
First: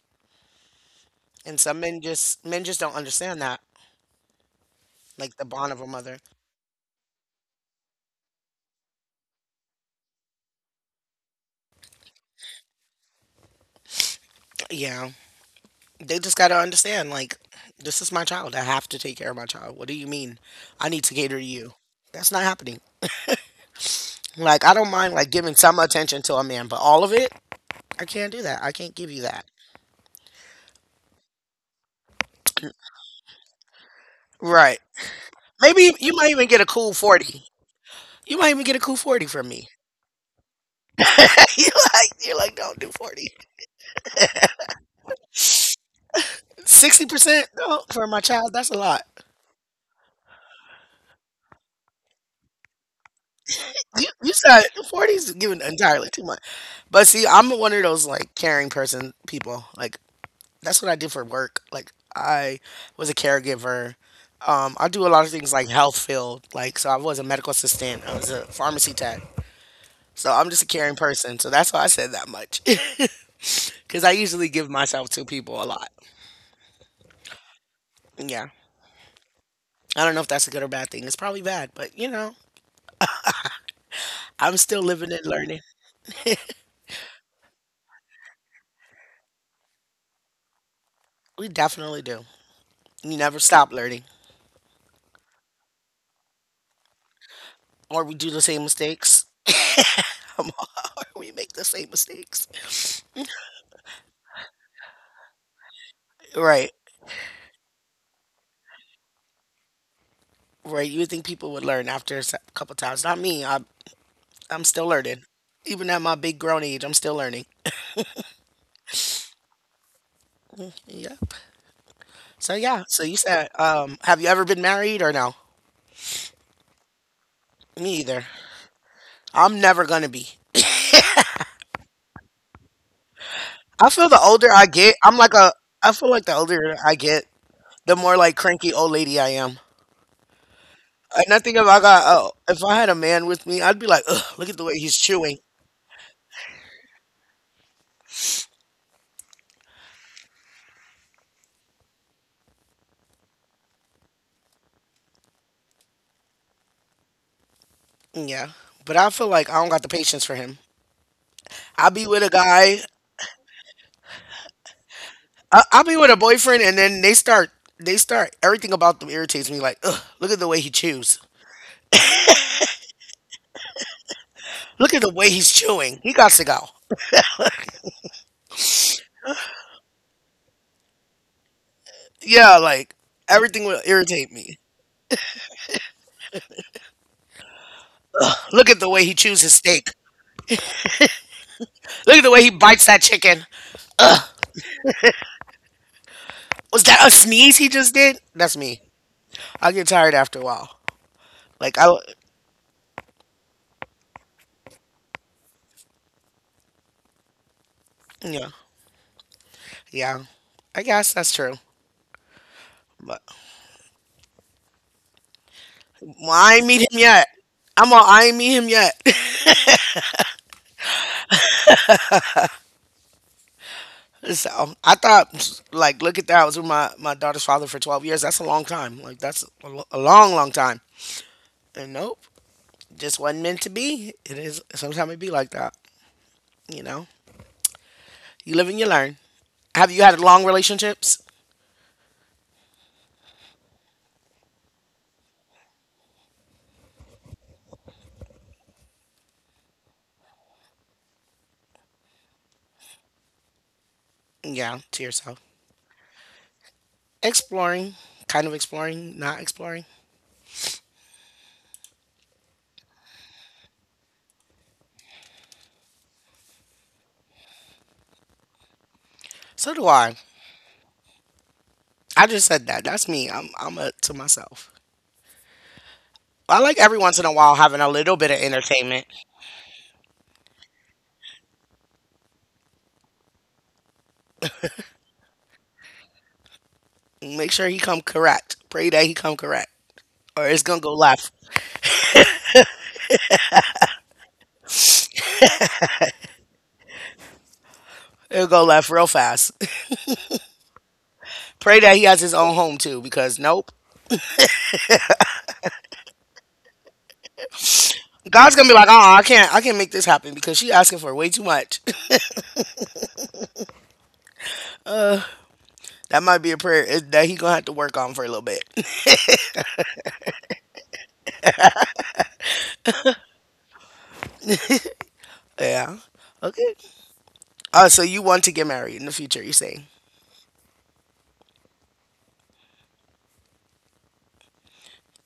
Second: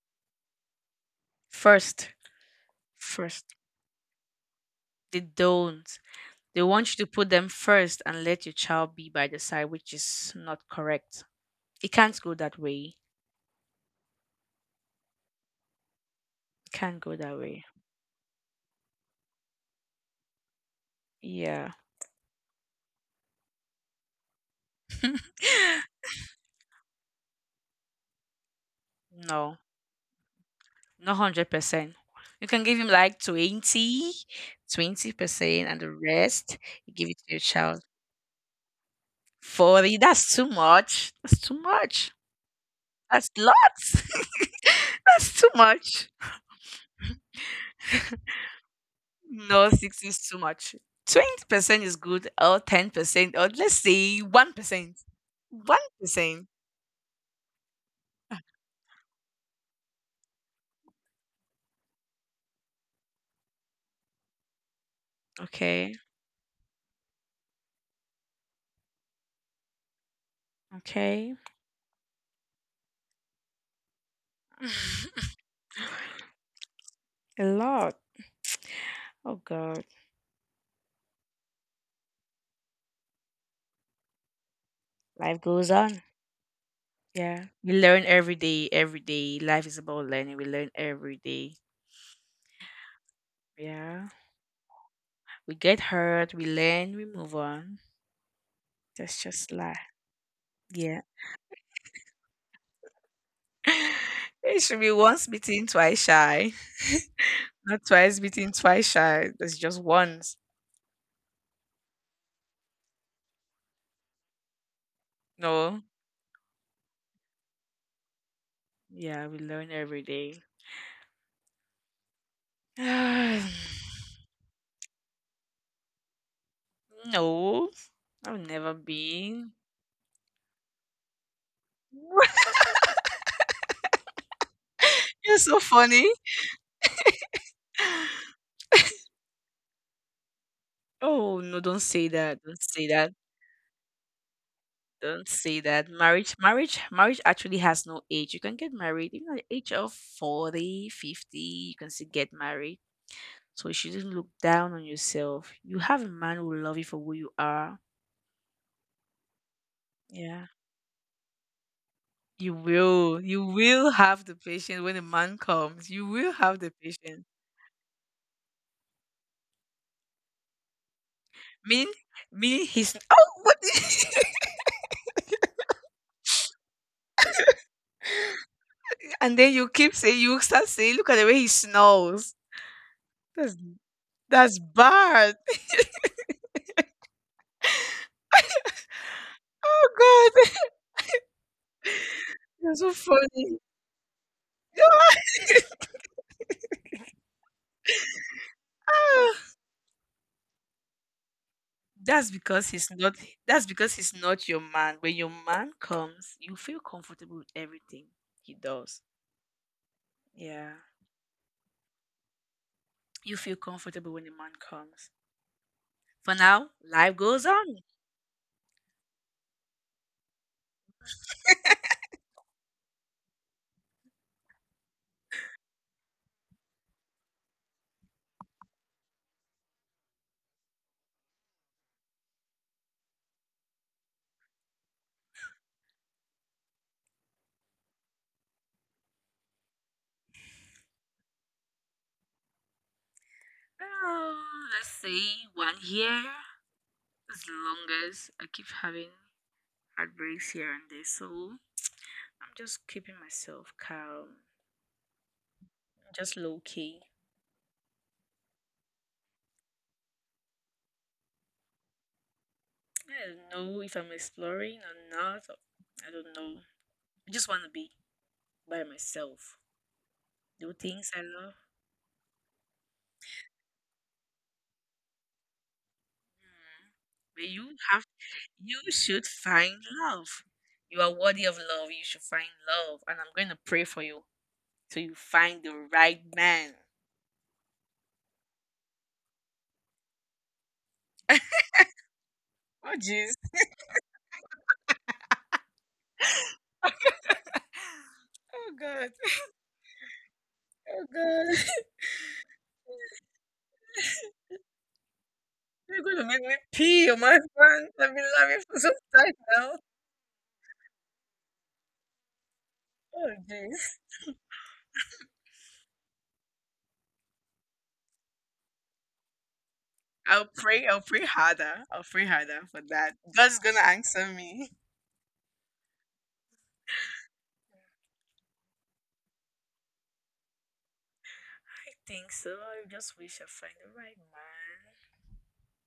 [SPEAKER 1] and some men
[SPEAKER 2] First.
[SPEAKER 1] just don't understand
[SPEAKER 2] First.
[SPEAKER 1] that,
[SPEAKER 2] They
[SPEAKER 1] like the bond of
[SPEAKER 2] don't.
[SPEAKER 1] a mother.
[SPEAKER 2] They want you to put them first and let your child be by the side, which is not correct. It can't go that way.
[SPEAKER 1] Yeah, they just got to
[SPEAKER 2] It can't go
[SPEAKER 1] understand
[SPEAKER 2] that
[SPEAKER 1] like
[SPEAKER 2] way.
[SPEAKER 1] this is my child. I have to take care of my child. What do you mean I need to cater to
[SPEAKER 2] Yeah.
[SPEAKER 1] you? That's not happening. Like I don't mind like giving some attention to a man, but all of it I can't do that. I can't give you that.
[SPEAKER 2] No, not 100%. You can give him like 20,
[SPEAKER 1] Right,
[SPEAKER 2] 20% and the
[SPEAKER 1] maybe you might even
[SPEAKER 2] rest
[SPEAKER 1] get a
[SPEAKER 2] you
[SPEAKER 1] cool
[SPEAKER 2] give it to your
[SPEAKER 1] 40.
[SPEAKER 2] child.
[SPEAKER 1] You might even get a cool 40 from me.
[SPEAKER 2] 40, that's too much. That's too
[SPEAKER 1] You,
[SPEAKER 2] much.
[SPEAKER 1] like, you're like, don't do
[SPEAKER 2] That's
[SPEAKER 1] 40?
[SPEAKER 2] lots. That's too much.
[SPEAKER 1] 60% no for my child? That's a lot.
[SPEAKER 2] No, 60 is too much. 20% is good, or 10%, or let's say
[SPEAKER 1] You said
[SPEAKER 2] 1%.
[SPEAKER 1] 40 is giving entirely too
[SPEAKER 2] 1%.
[SPEAKER 1] much. But see, I'm one of those like caring person people like that's what I did for work. Like I was a caregiver. I do a lot of things
[SPEAKER 2] Okay.
[SPEAKER 1] like health field. Like so, I was a medical assistant. I was a pharmacy tech. So I'm just a caring
[SPEAKER 2] Okay.
[SPEAKER 1] person. So that's why I said that much, because I usually give myself to people a lot.
[SPEAKER 2] A lot.
[SPEAKER 1] Yeah,
[SPEAKER 2] Oh God.
[SPEAKER 1] I don't know if that's a good or bad thing. It's probably bad, but you know, I'm still
[SPEAKER 2] Life
[SPEAKER 1] living and
[SPEAKER 2] goes
[SPEAKER 1] learning.
[SPEAKER 2] on. Yeah. We learn every day, every day. Life is about learning. We learn every day.
[SPEAKER 1] We definitely do. You never
[SPEAKER 2] Yeah.
[SPEAKER 1] stop learning,
[SPEAKER 2] We get hurt, we learn, we move on.
[SPEAKER 1] or we do the same
[SPEAKER 2] That's just life.
[SPEAKER 1] mistakes.
[SPEAKER 2] Yeah.
[SPEAKER 1] We make the same mistakes.
[SPEAKER 2] It should be once beaten, twice shy.
[SPEAKER 1] Right.
[SPEAKER 2] Not twice beaten, twice shy. That's just once.
[SPEAKER 1] Right, you would think people would learn after a couple times. Not me. I, I'm still learning.
[SPEAKER 2] No.
[SPEAKER 1] Even at my big grown age, I'm still learning.
[SPEAKER 2] Yeah, we learn every day.
[SPEAKER 1] Yeah. So yeah. So you said, have you ever been married or no?
[SPEAKER 2] No, I've
[SPEAKER 1] Me
[SPEAKER 2] never
[SPEAKER 1] either.
[SPEAKER 2] been.
[SPEAKER 1] I'm never gonna be. I feel the older I
[SPEAKER 2] You're
[SPEAKER 1] get,
[SPEAKER 2] so
[SPEAKER 1] I'm like
[SPEAKER 2] funny.
[SPEAKER 1] a. I feel like the older I get, the more like cranky old lady I am.
[SPEAKER 2] Oh no, don't
[SPEAKER 1] And I
[SPEAKER 2] say
[SPEAKER 1] think if I
[SPEAKER 2] that.
[SPEAKER 1] got,
[SPEAKER 2] Don't say
[SPEAKER 1] oh,
[SPEAKER 2] that.
[SPEAKER 1] if I had a man with me, I'd be like, ugh, look at the
[SPEAKER 2] Don't
[SPEAKER 1] way he's
[SPEAKER 2] say that.
[SPEAKER 1] chewing.
[SPEAKER 2] Marriage, marriage, marriage actually has no age. You can get married even at the age of 40, 50. You can still get married. So you shouldn't look down on yourself. You have a man who will love you for who you are.
[SPEAKER 1] Yeah. But I feel like I don't got the
[SPEAKER 2] Yeah.
[SPEAKER 1] patience for him. I
[SPEAKER 2] You
[SPEAKER 1] be with a
[SPEAKER 2] will.
[SPEAKER 1] guy.
[SPEAKER 2] You will have the patience when the man comes. You
[SPEAKER 1] I,
[SPEAKER 2] will
[SPEAKER 1] I'll be
[SPEAKER 2] have
[SPEAKER 1] with
[SPEAKER 2] the
[SPEAKER 1] a boyfriend,
[SPEAKER 2] patience.
[SPEAKER 1] and then they start. They start. Everything about them irritates me. Like, ugh, look at the way he chews.
[SPEAKER 2] Me, me, he's oh, what?
[SPEAKER 1] Look at the way he's chewing. He got to go.
[SPEAKER 2] And then you keep saying, you start saying, look at the way he snores.
[SPEAKER 1] Yeah, like
[SPEAKER 2] That's
[SPEAKER 1] everything will
[SPEAKER 2] that's
[SPEAKER 1] irritate me.
[SPEAKER 2] bad.
[SPEAKER 1] Look at the way he chews
[SPEAKER 2] Oh
[SPEAKER 1] his steak.
[SPEAKER 2] God,
[SPEAKER 1] Look at the
[SPEAKER 2] that's
[SPEAKER 1] way
[SPEAKER 2] so
[SPEAKER 1] he bites that
[SPEAKER 2] funny.
[SPEAKER 1] chicken. Was that a sneeze he just did? That's me.
[SPEAKER 2] Ah,
[SPEAKER 1] I get tired after a while. Like
[SPEAKER 2] that's
[SPEAKER 1] I,
[SPEAKER 2] because he's not. That's because he's not your man. When your man comes, you feel comfortable with everything he
[SPEAKER 1] yeah,
[SPEAKER 2] does.
[SPEAKER 1] yeah.
[SPEAKER 2] Yeah,
[SPEAKER 1] I guess that's true.
[SPEAKER 2] you feel
[SPEAKER 1] But
[SPEAKER 2] comfortable when the man comes. For now,
[SPEAKER 1] well, I ain't
[SPEAKER 2] life
[SPEAKER 1] meet him
[SPEAKER 2] goes
[SPEAKER 1] yet.
[SPEAKER 2] on.
[SPEAKER 1] I'm all. I ain't meet him yet. So I thought, like, look at that. I was with my daughter's father for 12 years. That's a long time. Like, that's a, a long, long time. And nope, just wasn't meant to be. It is, sometimes it be like that, you know? You live and you learn. Have you had long relationships?
[SPEAKER 2] Oh, let's say 1 year. As long as I keep having heartbreaks here and there. So I'm just keeping myself calm,
[SPEAKER 1] Yeah, to yourself.
[SPEAKER 2] just low key.
[SPEAKER 1] Exploring, kind of exploring, not exploring.
[SPEAKER 2] I don't know if I'm exploring or not. Or- I don't know. I just want to be by myself,
[SPEAKER 1] So do I.
[SPEAKER 2] do things I love.
[SPEAKER 1] I just said that. That's me. I'm a, to myself.
[SPEAKER 2] Mm.
[SPEAKER 1] I like
[SPEAKER 2] But
[SPEAKER 1] every once
[SPEAKER 2] you
[SPEAKER 1] in a while
[SPEAKER 2] have,
[SPEAKER 1] having a little bit of
[SPEAKER 2] you should
[SPEAKER 1] entertainment.
[SPEAKER 2] find love. You are worthy of love. You should find love, and I'm going to pray for you till you find the right man.
[SPEAKER 1] Make sure he come correct. Pray that he come correct, or it's gonna go left.
[SPEAKER 2] Oh jeez. Oh God.
[SPEAKER 1] It'll go left real fast.
[SPEAKER 2] Oh god.
[SPEAKER 1] Pray that he has his own home too, because nope.
[SPEAKER 2] You're gonna make me pee on my pants. I've been laughing for some
[SPEAKER 1] God's
[SPEAKER 2] time
[SPEAKER 1] gonna be like,
[SPEAKER 2] now.
[SPEAKER 1] oh, I can't make this happen because she asking for way too much.
[SPEAKER 2] Oh jeez.
[SPEAKER 1] That might be a prayer eh, that he gonna have to work on for a little bit.
[SPEAKER 2] I'll pray harder. I'll pray harder for that. God's gonna answer me.
[SPEAKER 1] Yeah. Okay. So you want to get married in the future? You saying?
[SPEAKER 2] I think so. I just wish I find the right man.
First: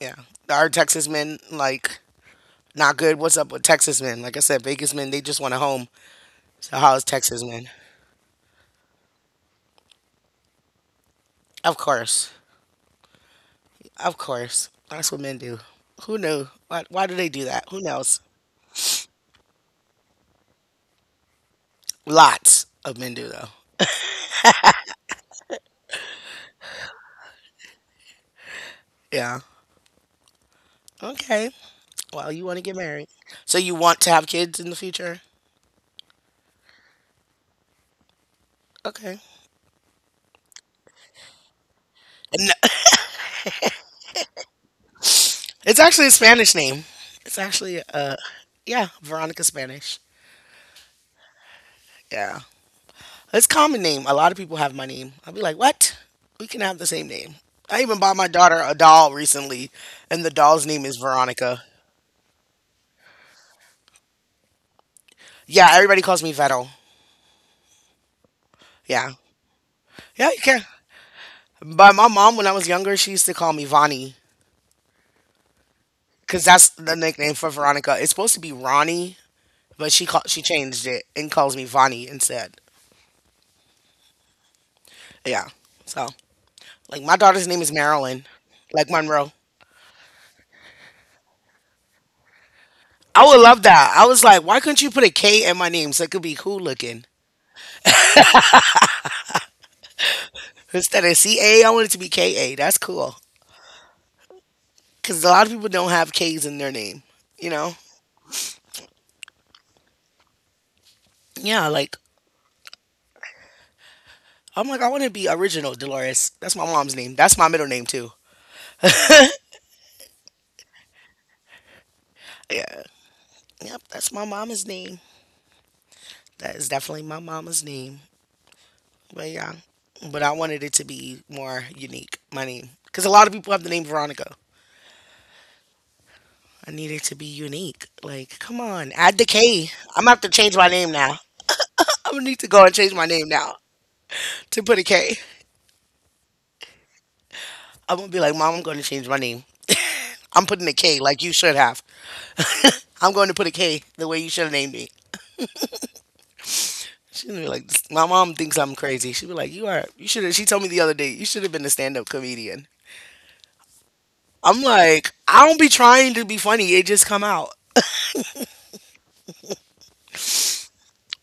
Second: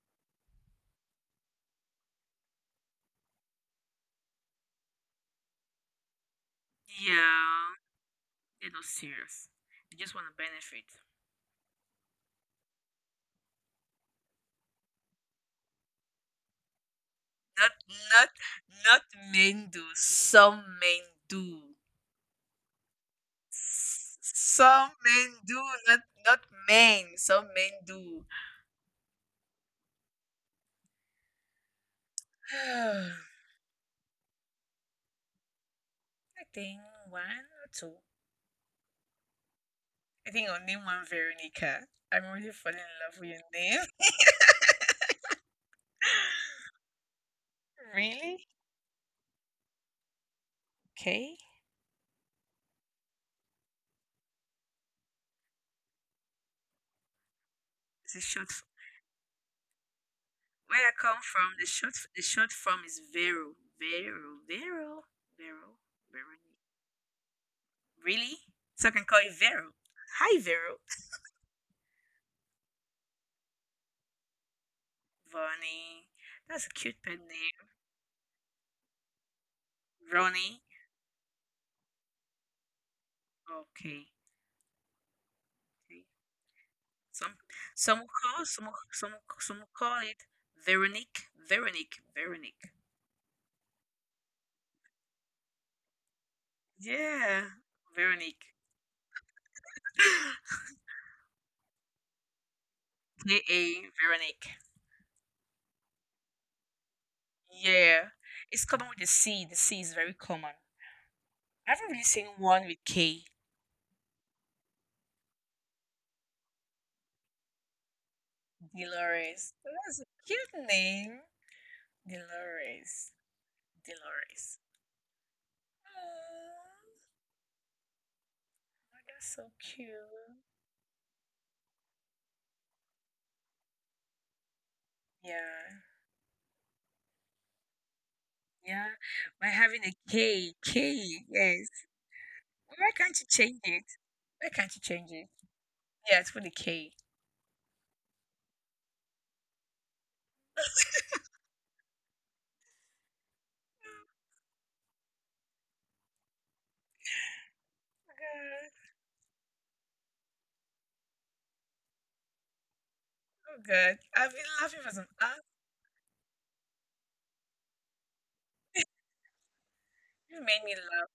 [SPEAKER 1] Yeah. Are Texas men like not good? What's up with Texas men? Like I said, Vegas men they just want a home. So how is Texas men?
[SPEAKER 2] Yeah, they're not serious. They just want to benefit.
[SPEAKER 1] Of course, of course. That's what men do. Who knew? Why do they do that?
[SPEAKER 2] Not,
[SPEAKER 1] Who knows?
[SPEAKER 2] not, not men do. Some men do.
[SPEAKER 1] Lots of men do though.
[SPEAKER 2] S- Some men do. Not, not men. Some men do.
[SPEAKER 1] Yeah. Okay. Well, you want to get married. So you want to have kids in the future?
[SPEAKER 2] I think one or two.
[SPEAKER 1] Okay.
[SPEAKER 2] I think only one Veronica. I'm really
[SPEAKER 1] No,
[SPEAKER 2] falling in love with your name.
[SPEAKER 1] it's actually a Spanish name. It's actually
[SPEAKER 2] Really?
[SPEAKER 1] yeah, Veronica Spanish.
[SPEAKER 2] Okay.
[SPEAKER 1] Yeah. It's a common name. A lot of people have my name. I'll be like, "What? We can have the same name." I even
[SPEAKER 2] It's
[SPEAKER 1] bought
[SPEAKER 2] a
[SPEAKER 1] my
[SPEAKER 2] short. F-
[SPEAKER 1] daughter a doll recently, and the doll's
[SPEAKER 2] Where
[SPEAKER 1] name
[SPEAKER 2] I
[SPEAKER 1] is
[SPEAKER 2] come from,
[SPEAKER 1] Veronica.
[SPEAKER 2] the the short form is Vero, Vero, Vero,
[SPEAKER 1] Yeah,
[SPEAKER 2] Vero,
[SPEAKER 1] everybody calls me
[SPEAKER 2] Veroni.
[SPEAKER 1] Vero.
[SPEAKER 2] Really? So I can
[SPEAKER 1] Yeah.
[SPEAKER 2] call you Vero.
[SPEAKER 1] Yeah,
[SPEAKER 2] Hi,
[SPEAKER 1] you can.
[SPEAKER 2] Vero.
[SPEAKER 1] But my mom, when I was younger, she used to call me Vonnie,
[SPEAKER 2] Vonnie.
[SPEAKER 1] because
[SPEAKER 2] That's
[SPEAKER 1] that's
[SPEAKER 2] a
[SPEAKER 1] the
[SPEAKER 2] cute pet
[SPEAKER 1] nickname for
[SPEAKER 2] name.
[SPEAKER 1] Veronica. It's supposed to be Ronnie, but she
[SPEAKER 2] Ronnie.
[SPEAKER 1] changed it and calls me Vonnie instead.
[SPEAKER 2] Okay.
[SPEAKER 1] Yeah.
[SPEAKER 2] Okay.
[SPEAKER 1] So like my
[SPEAKER 2] Some
[SPEAKER 1] daughter's name is
[SPEAKER 2] some will
[SPEAKER 1] Marilyn,
[SPEAKER 2] call some will-
[SPEAKER 1] like
[SPEAKER 2] some will-
[SPEAKER 1] Monroe.
[SPEAKER 2] some will call it Veronique, Veronique, Veronique.
[SPEAKER 1] I would love that. I was like, why couldn't you put a K in my name so it could be cool looking
[SPEAKER 2] Yeah, Veronique.
[SPEAKER 1] instead of C A? I want it to be K A. That's cool
[SPEAKER 2] KA. Veronique.
[SPEAKER 1] because a lot of people don't have K's in their name. You know?
[SPEAKER 2] Yeah. It's common with the C. The C is very common.
[SPEAKER 1] Yeah.
[SPEAKER 2] I haven't
[SPEAKER 1] Like
[SPEAKER 2] really seen one with K.
[SPEAKER 1] I want to be original. Dolores. That's my mom's name. That's my middle name too.
[SPEAKER 2] Dolores. That's a cute name.
[SPEAKER 1] Yeah.
[SPEAKER 2] Dolores.
[SPEAKER 1] Yep. That's my
[SPEAKER 2] Dolores.
[SPEAKER 1] mama's name. That
[SPEAKER 2] Oh,
[SPEAKER 1] is definitely my mama's name. But
[SPEAKER 2] that's so
[SPEAKER 1] yeah,
[SPEAKER 2] cute.
[SPEAKER 1] but I wanted it to be more unique. My name, because a lot of people have the name Veronica.
[SPEAKER 2] Yeah.
[SPEAKER 1] I need it to be unique. Like, come on,
[SPEAKER 2] Yeah.
[SPEAKER 1] add the
[SPEAKER 2] By
[SPEAKER 1] K.
[SPEAKER 2] having a
[SPEAKER 1] I'm gonna have to change
[SPEAKER 2] K.
[SPEAKER 1] my name now.
[SPEAKER 2] K. Yes.
[SPEAKER 1] I'm gonna need to go and change
[SPEAKER 2] Why
[SPEAKER 1] my
[SPEAKER 2] can't
[SPEAKER 1] name
[SPEAKER 2] you
[SPEAKER 1] now
[SPEAKER 2] change it? Why
[SPEAKER 1] to put
[SPEAKER 2] can't
[SPEAKER 1] a
[SPEAKER 2] you
[SPEAKER 1] K.
[SPEAKER 2] change it? Yeah, it's with a K.
[SPEAKER 1] I'm gonna be like, Mom, I'm gonna change my name. I'm putting a K like you should have. I'm going to put a K the way you should have named me. She's gonna be like, "This- my mom thinks I'm
[SPEAKER 2] Oh,
[SPEAKER 1] crazy. She'd be like, you are. You should have. She told me the other day, you should have been a stand up comedian.
[SPEAKER 2] God. Oh, God. I've been
[SPEAKER 1] I'm
[SPEAKER 2] laughing for
[SPEAKER 1] like,
[SPEAKER 2] some
[SPEAKER 1] I
[SPEAKER 2] hours.
[SPEAKER 1] don't be trying to be funny. It just come out.
[SPEAKER 2] You made me laugh.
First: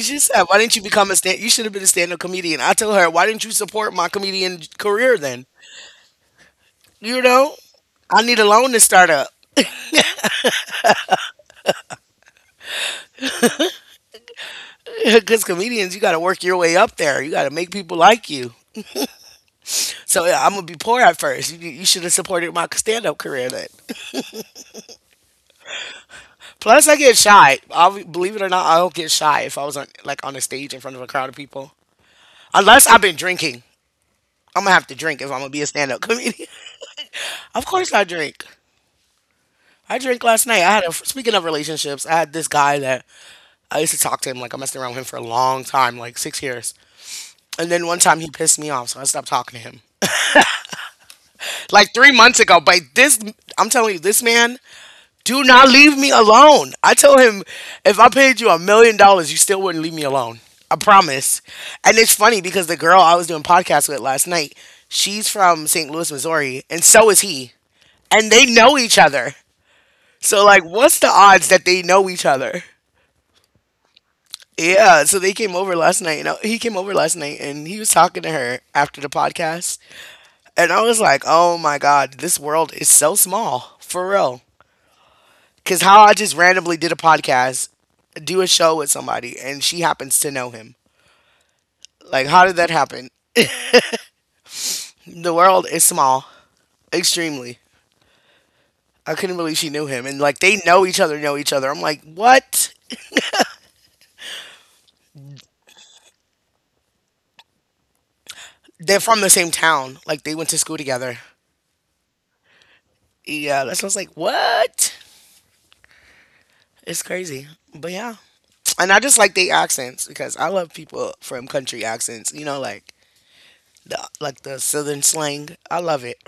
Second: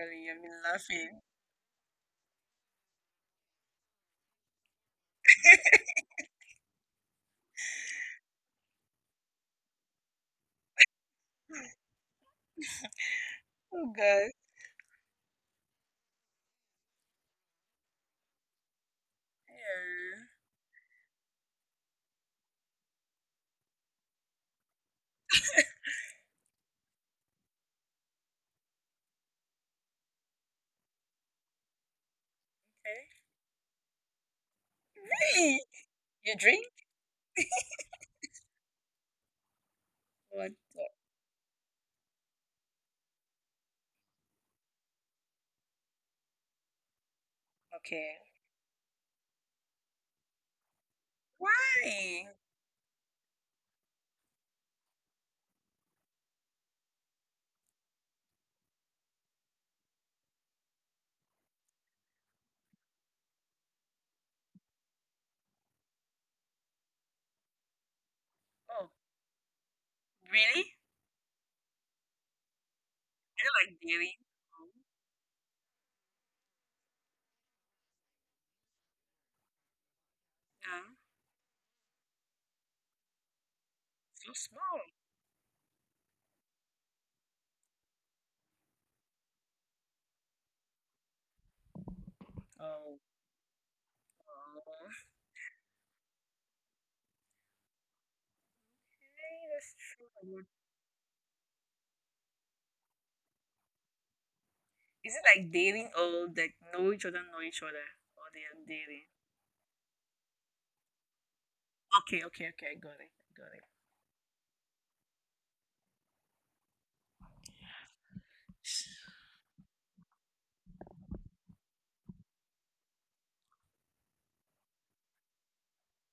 [SPEAKER 1] She
[SPEAKER 2] I've
[SPEAKER 1] said, "Why
[SPEAKER 2] been
[SPEAKER 1] didn't you become a
[SPEAKER 2] laughing.
[SPEAKER 1] stand? You should have been a stand-up comedian." I told her, "Why didn't you support my comedian career then? You know, I need a loan to start up
[SPEAKER 2] Oh God.
[SPEAKER 1] because comedians, you got to work your way up there. You got to make people like you. So
[SPEAKER 2] Yeah.
[SPEAKER 1] yeah, I'm gonna be poor at first. You should have supported my stand-up career then. Plus, I get shy. I'll, believe it or not, I'll get shy if I was on like on a stage in front of a crowd of people. Unless I've
[SPEAKER 2] Okay.
[SPEAKER 1] been drinking, I'm gonna have to drink if I'm gonna be a
[SPEAKER 2] Really?
[SPEAKER 1] stand-up
[SPEAKER 2] You
[SPEAKER 1] comedian.
[SPEAKER 2] drink?
[SPEAKER 1] Of course, I drink. I drank last
[SPEAKER 2] What?
[SPEAKER 1] night. I had a speaking of relationships. I had this guy that I used to talk to him like I messed around with him for a long time, like 6 years. And then one time
[SPEAKER 2] Okay.
[SPEAKER 1] he pissed me off, so I stopped talking to him. Like three
[SPEAKER 2] Why?
[SPEAKER 1] months ago, but this I'm telling you, this man, do not leave me alone. I told him if I paid you $1 million, you still wouldn't leave me alone. I promise. And it's funny because the girl I was doing podcasts with last night, she's from St. Louis, Missouri, and so is he. And they know
[SPEAKER 2] Oh,
[SPEAKER 1] each other. So like
[SPEAKER 2] really? I
[SPEAKER 1] what's the odds that they know each other?
[SPEAKER 2] don't like dairy. Oh,
[SPEAKER 1] Yeah, so they came over last night. You know, he came over last night and he was talking to her after the podcast. And I was
[SPEAKER 2] yeah.
[SPEAKER 1] like, oh my God, this world is so small, for real.
[SPEAKER 2] So small.
[SPEAKER 1] Because how I just randomly did a podcast, do a show with somebody, and she happens to know him. Like, how did that happen?
[SPEAKER 2] Oh. Oh.
[SPEAKER 1] The world is small, extremely. I couldn't
[SPEAKER 2] Hey,
[SPEAKER 1] believe she
[SPEAKER 2] that's
[SPEAKER 1] knew him. And like,
[SPEAKER 2] true.
[SPEAKER 1] they know each other, know each other. I'm like, what?
[SPEAKER 2] Is it like dating or like know each other, or they are
[SPEAKER 1] They're
[SPEAKER 2] dating?
[SPEAKER 1] from the same town. Like, they went to school together.
[SPEAKER 2] Okay, okay, okay. I got it. I got
[SPEAKER 1] Yeah,
[SPEAKER 2] it.
[SPEAKER 1] that's what I was like, what? It's crazy. But yeah. And I just like they accents because I love people from country accents. You know, like the southern slang. I love it.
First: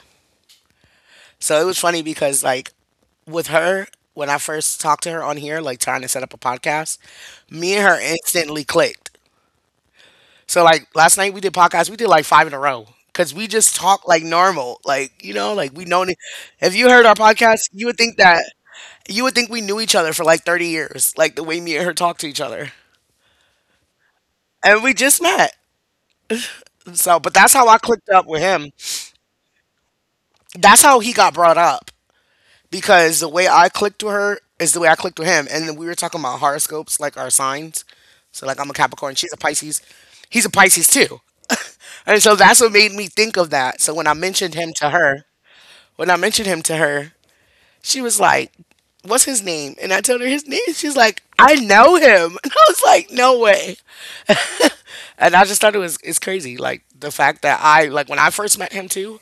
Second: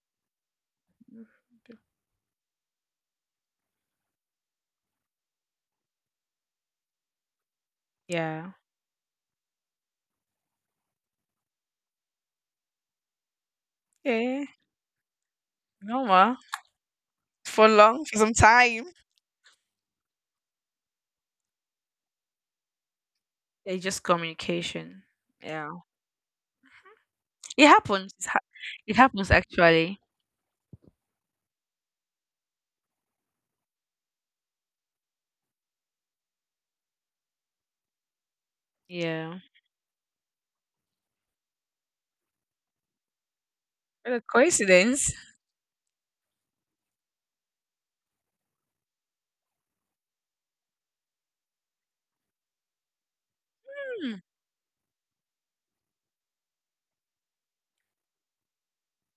[SPEAKER 2] Mm,
[SPEAKER 1] So it
[SPEAKER 2] okay.
[SPEAKER 1] was funny because like with her when I first talked to her on here, like trying to set up a podcast, me and her
[SPEAKER 2] Yeah.
[SPEAKER 1] instantly clicked. So like last night we did podcasts. We did like five in a row because we just talk like
[SPEAKER 2] Yeah.
[SPEAKER 1] normal. Like you know, like we know.
[SPEAKER 2] Normal.
[SPEAKER 1] If you heard our podcast,
[SPEAKER 2] For
[SPEAKER 1] you would
[SPEAKER 2] long,
[SPEAKER 1] think
[SPEAKER 2] for some time.
[SPEAKER 1] we knew each other for like 30 years. Like the way me and her talk to each other,
[SPEAKER 2] It's just
[SPEAKER 1] and we
[SPEAKER 2] communication.
[SPEAKER 1] just met.
[SPEAKER 2] Yeah,
[SPEAKER 1] So, but that's
[SPEAKER 2] it
[SPEAKER 1] how I clicked
[SPEAKER 2] happens.
[SPEAKER 1] up with him.
[SPEAKER 2] It happens actually.
[SPEAKER 1] That's how he got brought up because the way I clicked with her is the way I clicked with him. And then we were talking about horoscopes, like our signs. So, like, I'm a Capricorn, she's a
[SPEAKER 2] Yeah.
[SPEAKER 1] Pisces, he's a Pisces too. And so that's what made me think of that. So,
[SPEAKER 2] What a coincidence.
[SPEAKER 1] when I mentioned him to her, she was like, what's his name? And I told her his name. She's like, I know him. And I was like, no way.
[SPEAKER 2] Hmm.
[SPEAKER 1] And I just thought it was it's crazy. Like the fact that I like when I first met him too,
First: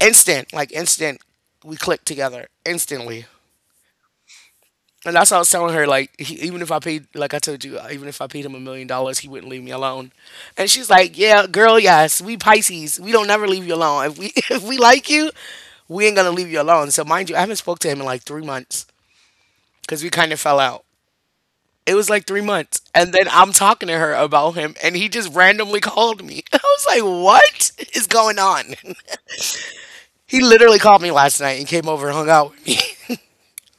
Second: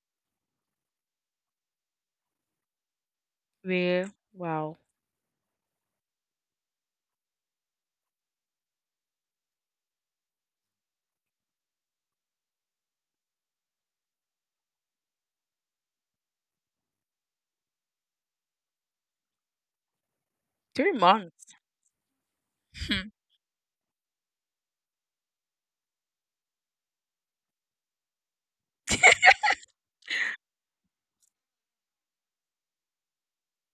[SPEAKER 1] instant, like instant, we clicked together instantly.
[SPEAKER 2] Well, wow.
[SPEAKER 1] And that's how I was telling her, like, he, even if I paid, like I told you, even if I paid him a million dollars, he wouldn't leave me alone. And she's like, yeah, girl, yes, we Pisces, we don't never leave you alone. If we if we like you, we ain't gonna leave you alone. So mind you, I haven't spoke to him in like 3 months because we kind of fell out.
[SPEAKER 2] 3 months.
[SPEAKER 1] It was like 3 months,
[SPEAKER 2] Hmm.
[SPEAKER 1] and then I'm talking to her about him, and he just randomly called me. I was like, "What is going on?" He literally called me last night and came over and hung out with me.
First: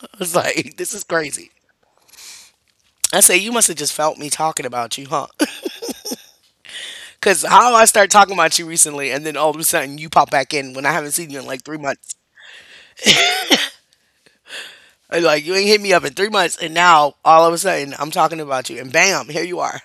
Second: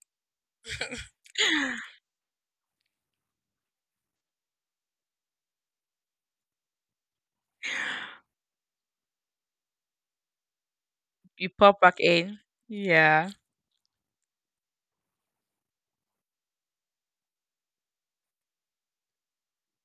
[SPEAKER 1] was like, this is crazy. I say, you must have just felt me talking about you, huh? Because how I start talking about you recently, and then all of a sudden you pop back in when I haven't seen you in
[SPEAKER 2] You
[SPEAKER 1] like three
[SPEAKER 2] pop back
[SPEAKER 1] months.
[SPEAKER 2] in. Yeah.
[SPEAKER 1] And, like, you ain't hit me up in 3 months, and now all of a sudden I'm talking about you, and bam, here you are.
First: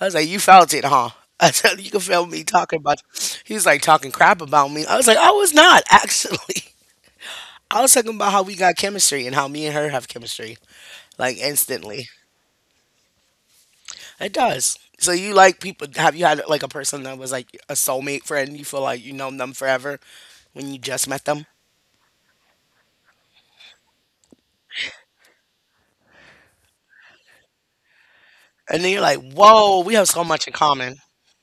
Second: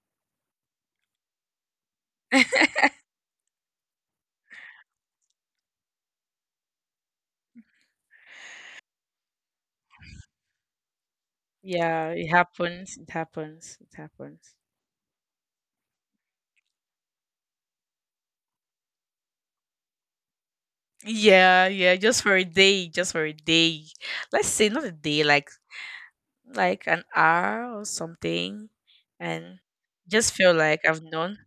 [SPEAKER 1] I was like, you felt it, huh? I said, you can feel me talking about you. He was like talking crap about me. I was like, I was not, actually. I was talking about how we got chemistry and how me and her have chemistry, like instantly.
[SPEAKER 2] Yeah, it happens. It happens. It
[SPEAKER 1] It
[SPEAKER 2] happens.
[SPEAKER 1] does. So you like people? Have you had like a person that was like a soulmate friend? You feel like you known them forever when you just met them,
[SPEAKER 2] Yeah, yeah, just for a day, just for a day. Let's say not a day, like an hour or something,
[SPEAKER 1] and then you're like,
[SPEAKER 2] and
[SPEAKER 1] "Whoa, we have so
[SPEAKER 2] just
[SPEAKER 1] much
[SPEAKER 2] feel
[SPEAKER 1] in
[SPEAKER 2] like
[SPEAKER 1] common."
[SPEAKER 2] I've known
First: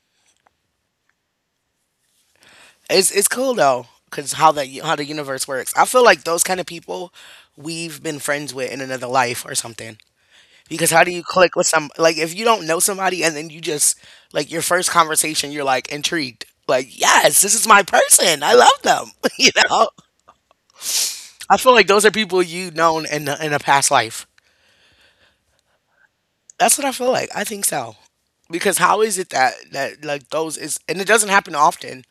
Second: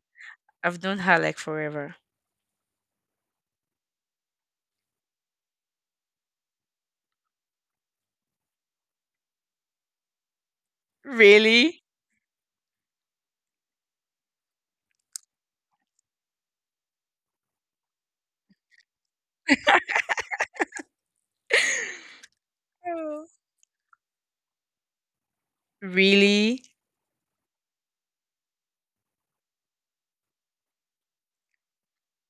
[SPEAKER 2] I've known her like forever.
[SPEAKER 1] It's cool though, cause how that how the universe works. I feel like those kind of people we've been friends with in another life or something. Because how do you click
[SPEAKER 2] Really?
[SPEAKER 1] with some like if you don't know somebody and then you just like your first conversation, you're like intrigued, like yes, this is my person. I love them, you know. I feel like those are people you known
[SPEAKER 2] Oh,
[SPEAKER 1] in the, in a past life.
[SPEAKER 2] really?
[SPEAKER 1] That's what I feel like. I think so. Because how is it that that like those is and it doesn't happen often,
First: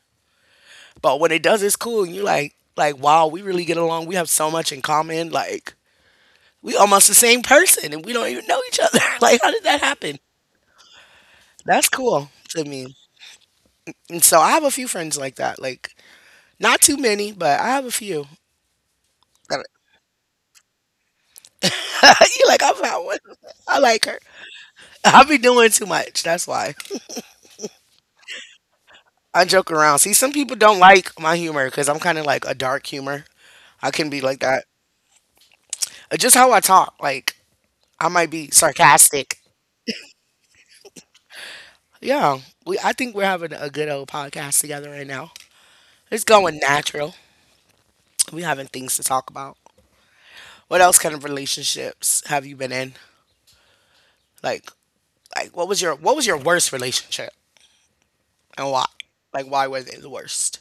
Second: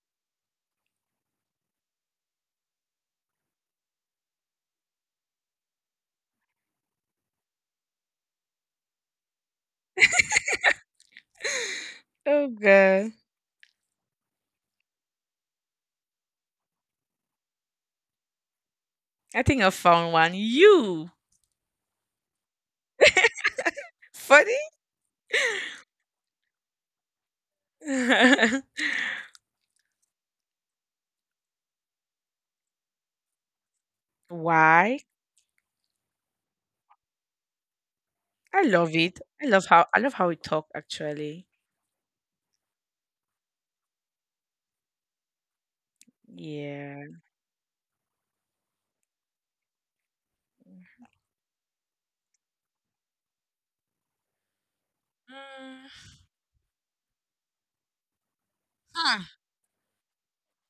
[SPEAKER 1] but when it does, it's cool. And you like wow, we really get along. We have so much in common. Like we almost the same person, and we don't even know each other. Like how did that happen? That's cool
[SPEAKER 2] Oh
[SPEAKER 1] to me.
[SPEAKER 2] God,
[SPEAKER 1] And so I have a few friends like that. Like not too many, but I have a few.
[SPEAKER 2] I think I found one. You
[SPEAKER 1] You like I found one. I like her.
[SPEAKER 2] funny?
[SPEAKER 1] I be doing too much. That's why. I joke around. See, some people don't like my humor because I'm kind of like a dark humor. I can be like that.
[SPEAKER 2] Why?
[SPEAKER 1] Just how I talk, like I might be
[SPEAKER 2] I love it. I
[SPEAKER 1] sarcastic.
[SPEAKER 2] love how I love how we talk actually.
[SPEAKER 1] Yeah, we. I think we're having a good old podcast together right now. It's going
[SPEAKER 2] Yeah.
[SPEAKER 1] natural. We having things to talk about. What else kind of relationships have you been in? Like, like what was your worst relationship and why?
[SPEAKER 2] Mm,
[SPEAKER 1] Like, why was it the worst?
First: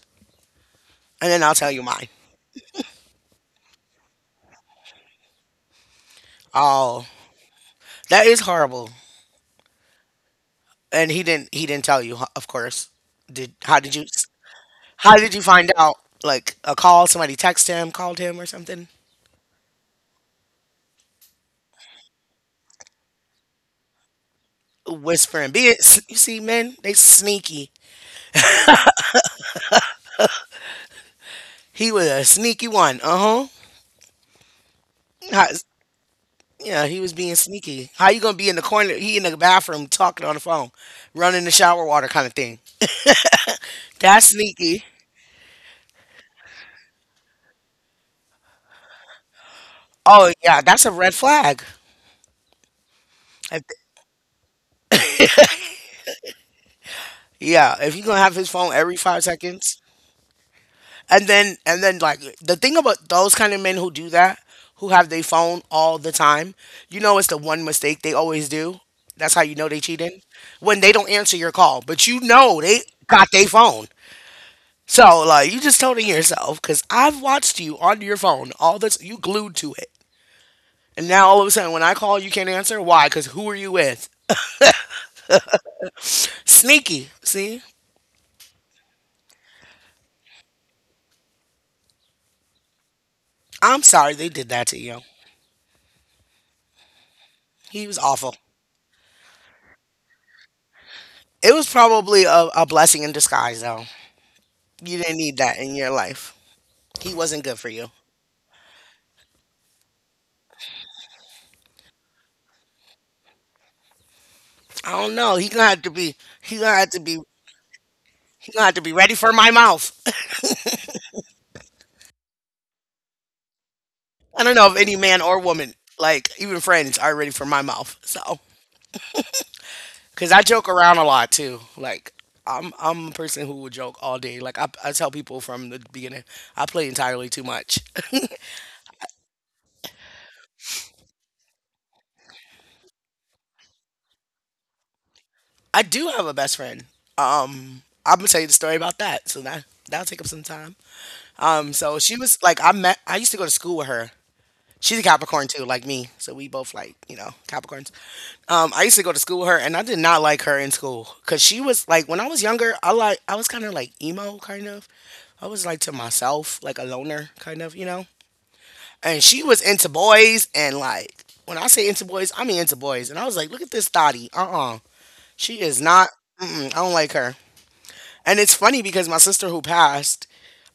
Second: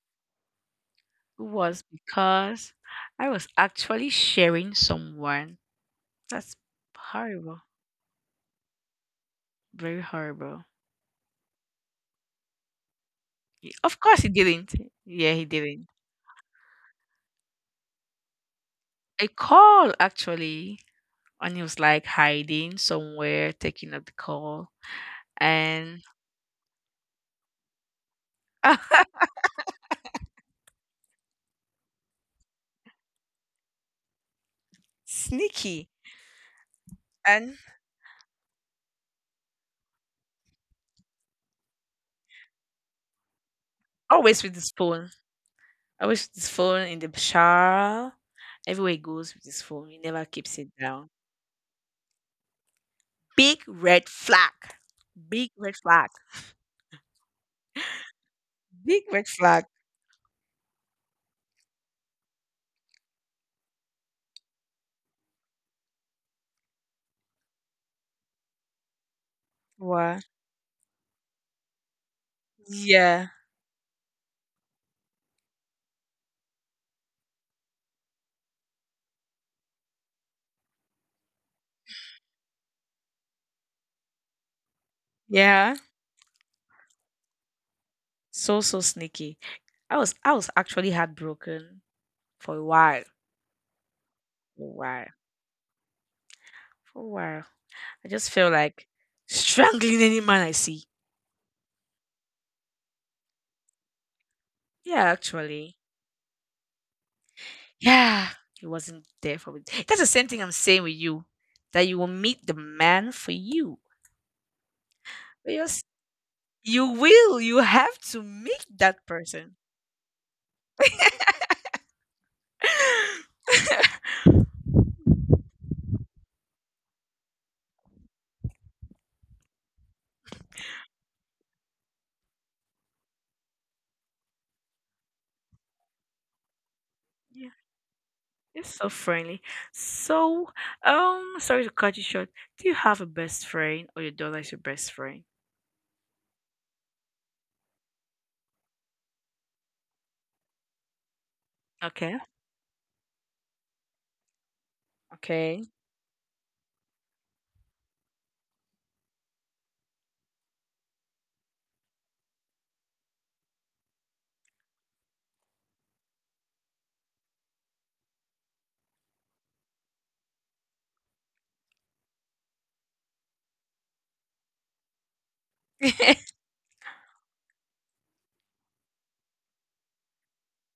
[SPEAKER 1] And then I'll tell
[SPEAKER 2] was
[SPEAKER 1] you mine.
[SPEAKER 2] because I was actually sharing someone. That's
[SPEAKER 1] Oh,
[SPEAKER 2] horrible.
[SPEAKER 1] that is horrible.
[SPEAKER 2] Very horrible.
[SPEAKER 1] And he didn't tell you, huh, of course. Did how did
[SPEAKER 2] Of
[SPEAKER 1] you?
[SPEAKER 2] course he didn't.
[SPEAKER 1] How
[SPEAKER 2] Yeah,
[SPEAKER 1] did you
[SPEAKER 2] he
[SPEAKER 1] find
[SPEAKER 2] didn't.
[SPEAKER 1] out? Like a call, somebody text him, called him or something,
[SPEAKER 2] A call actually. And he was like hiding somewhere, taking up the call.
[SPEAKER 1] whispering. Be it,
[SPEAKER 2] And
[SPEAKER 1] you see, men, they sneaky. He was a sneaky one. Uh huh.
[SPEAKER 2] sneaky.
[SPEAKER 1] Yeah, he was being
[SPEAKER 2] And
[SPEAKER 1] sneaky. How you gonna be in the corner? He in the bathroom talking on the phone, running the shower water kind of thing. That's
[SPEAKER 2] always with his
[SPEAKER 1] sneaky.
[SPEAKER 2] phone. Always with his phone in the shower. Everywhere he goes with his phone. He never
[SPEAKER 1] Oh
[SPEAKER 2] keeps
[SPEAKER 1] yeah,
[SPEAKER 2] it
[SPEAKER 1] that's a
[SPEAKER 2] down.
[SPEAKER 1] red flag.
[SPEAKER 2] Big
[SPEAKER 1] If-
[SPEAKER 2] red flag. Big red flag.
[SPEAKER 1] yeah, if you gonna have his phone every
[SPEAKER 2] Big red
[SPEAKER 1] five
[SPEAKER 2] flag.
[SPEAKER 1] seconds, and then like the thing about those kind of men who do that who have their phone all the time, you know it's the one mistake they always do, that's how you know they
[SPEAKER 2] Wow.
[SPEAKER 1] cheating, when they don't answer your call but you know they
[SPEAKER 2] Yeah,
[SPEAKER 1] got their phone. So like you just told it yourself because I've watched you on your phone all this you glued to it, and now all of a sudden when I call you can't answer. Why? Because who are you with?
[SPEAKER 2] yeah.
[SPEAKER 1] Sneaky, see.
[SPEAKER 2] So sneaky. I was actually heartbroken for a while.
[SPEAKER 1] I'm sorry they did
[SPEAKER 2] For a
[SPEAKER 1] that to
[SPEAKER 2] while.
[SPEAKER 1] you.
[SPEAKER 2] For a while.
[SPEAKER 1] He was
[SPEAKER 2] I just
[SPEAKER 1] awful.
[SPEAKER 2] felt like strangling any man I see.
[SPEAKER 1] It was probably a blessing in disguise though. You
[SPEAKER 2] Yeah,
[SPEAKER 1] didn't need that
[SPEAKER 2] actually.
[SPEAKER 1] in your life. He wasn't good for you.
[SPEAKER 2] Yeah. He wasn't there for me. That's the same thing I'm saying with you. That you will meet the man for you.
[SPEAKER 1] I don't know.
[SPEAKER 2] But
[SPEAKER 1] He gonna have to be. He gonna
[SPEAKER 2] you
[SPEAKER 1] have to be.
[SPEAKER 2] will. You have to
[SPEAKER 1] He
[SPEAKER 2] meet
[SPEAKER 1] gonna have to be
[SPEAKER 2] that
[SPEAKER 1] ready for my
[SPEAKER 2] person.
[SPEAKER 1] mouth. I don't know if any man or woman, like even friends, are ready for my mouth. So, cause I joke around a lot too. Like I'm a person who will joke all day. Like I tell people from the beginning, I play entirely too
[SPEAKER 2] Yeah.
[SPEAKER 1] much.
[SPEAKER 2] You're so friendly. So, sorry to cut you short. Do you have a best friend or your daughter is your best friend?
[SPEAKER 1] I do have a best friend. I'm gonna tell you the story about that. So that'll take up some time. So she
[SPEAKER 2] Okay,
[SPEAKER 1] was like, I met. I used to go to school with her. She's a Capricorn
[SPEAKER 2] okay.
[SPEAKER 1] too, like me. So we both like, you know, Capricorns. I used to go to school with her, and I did not like her in school because she was like, when I was younger, I like, I was kind of like emo, kind of. I was like to myself, like a loner, kind of, you know. And she was into boys, and like, when I say into boys, I mean into boys. And I was like, look at this thotty. Uh. She is not,
[SPEAKER 2] I'm
[SPEAKER 1] mm-mm, I don't like her. And it's funny because my sister who passed,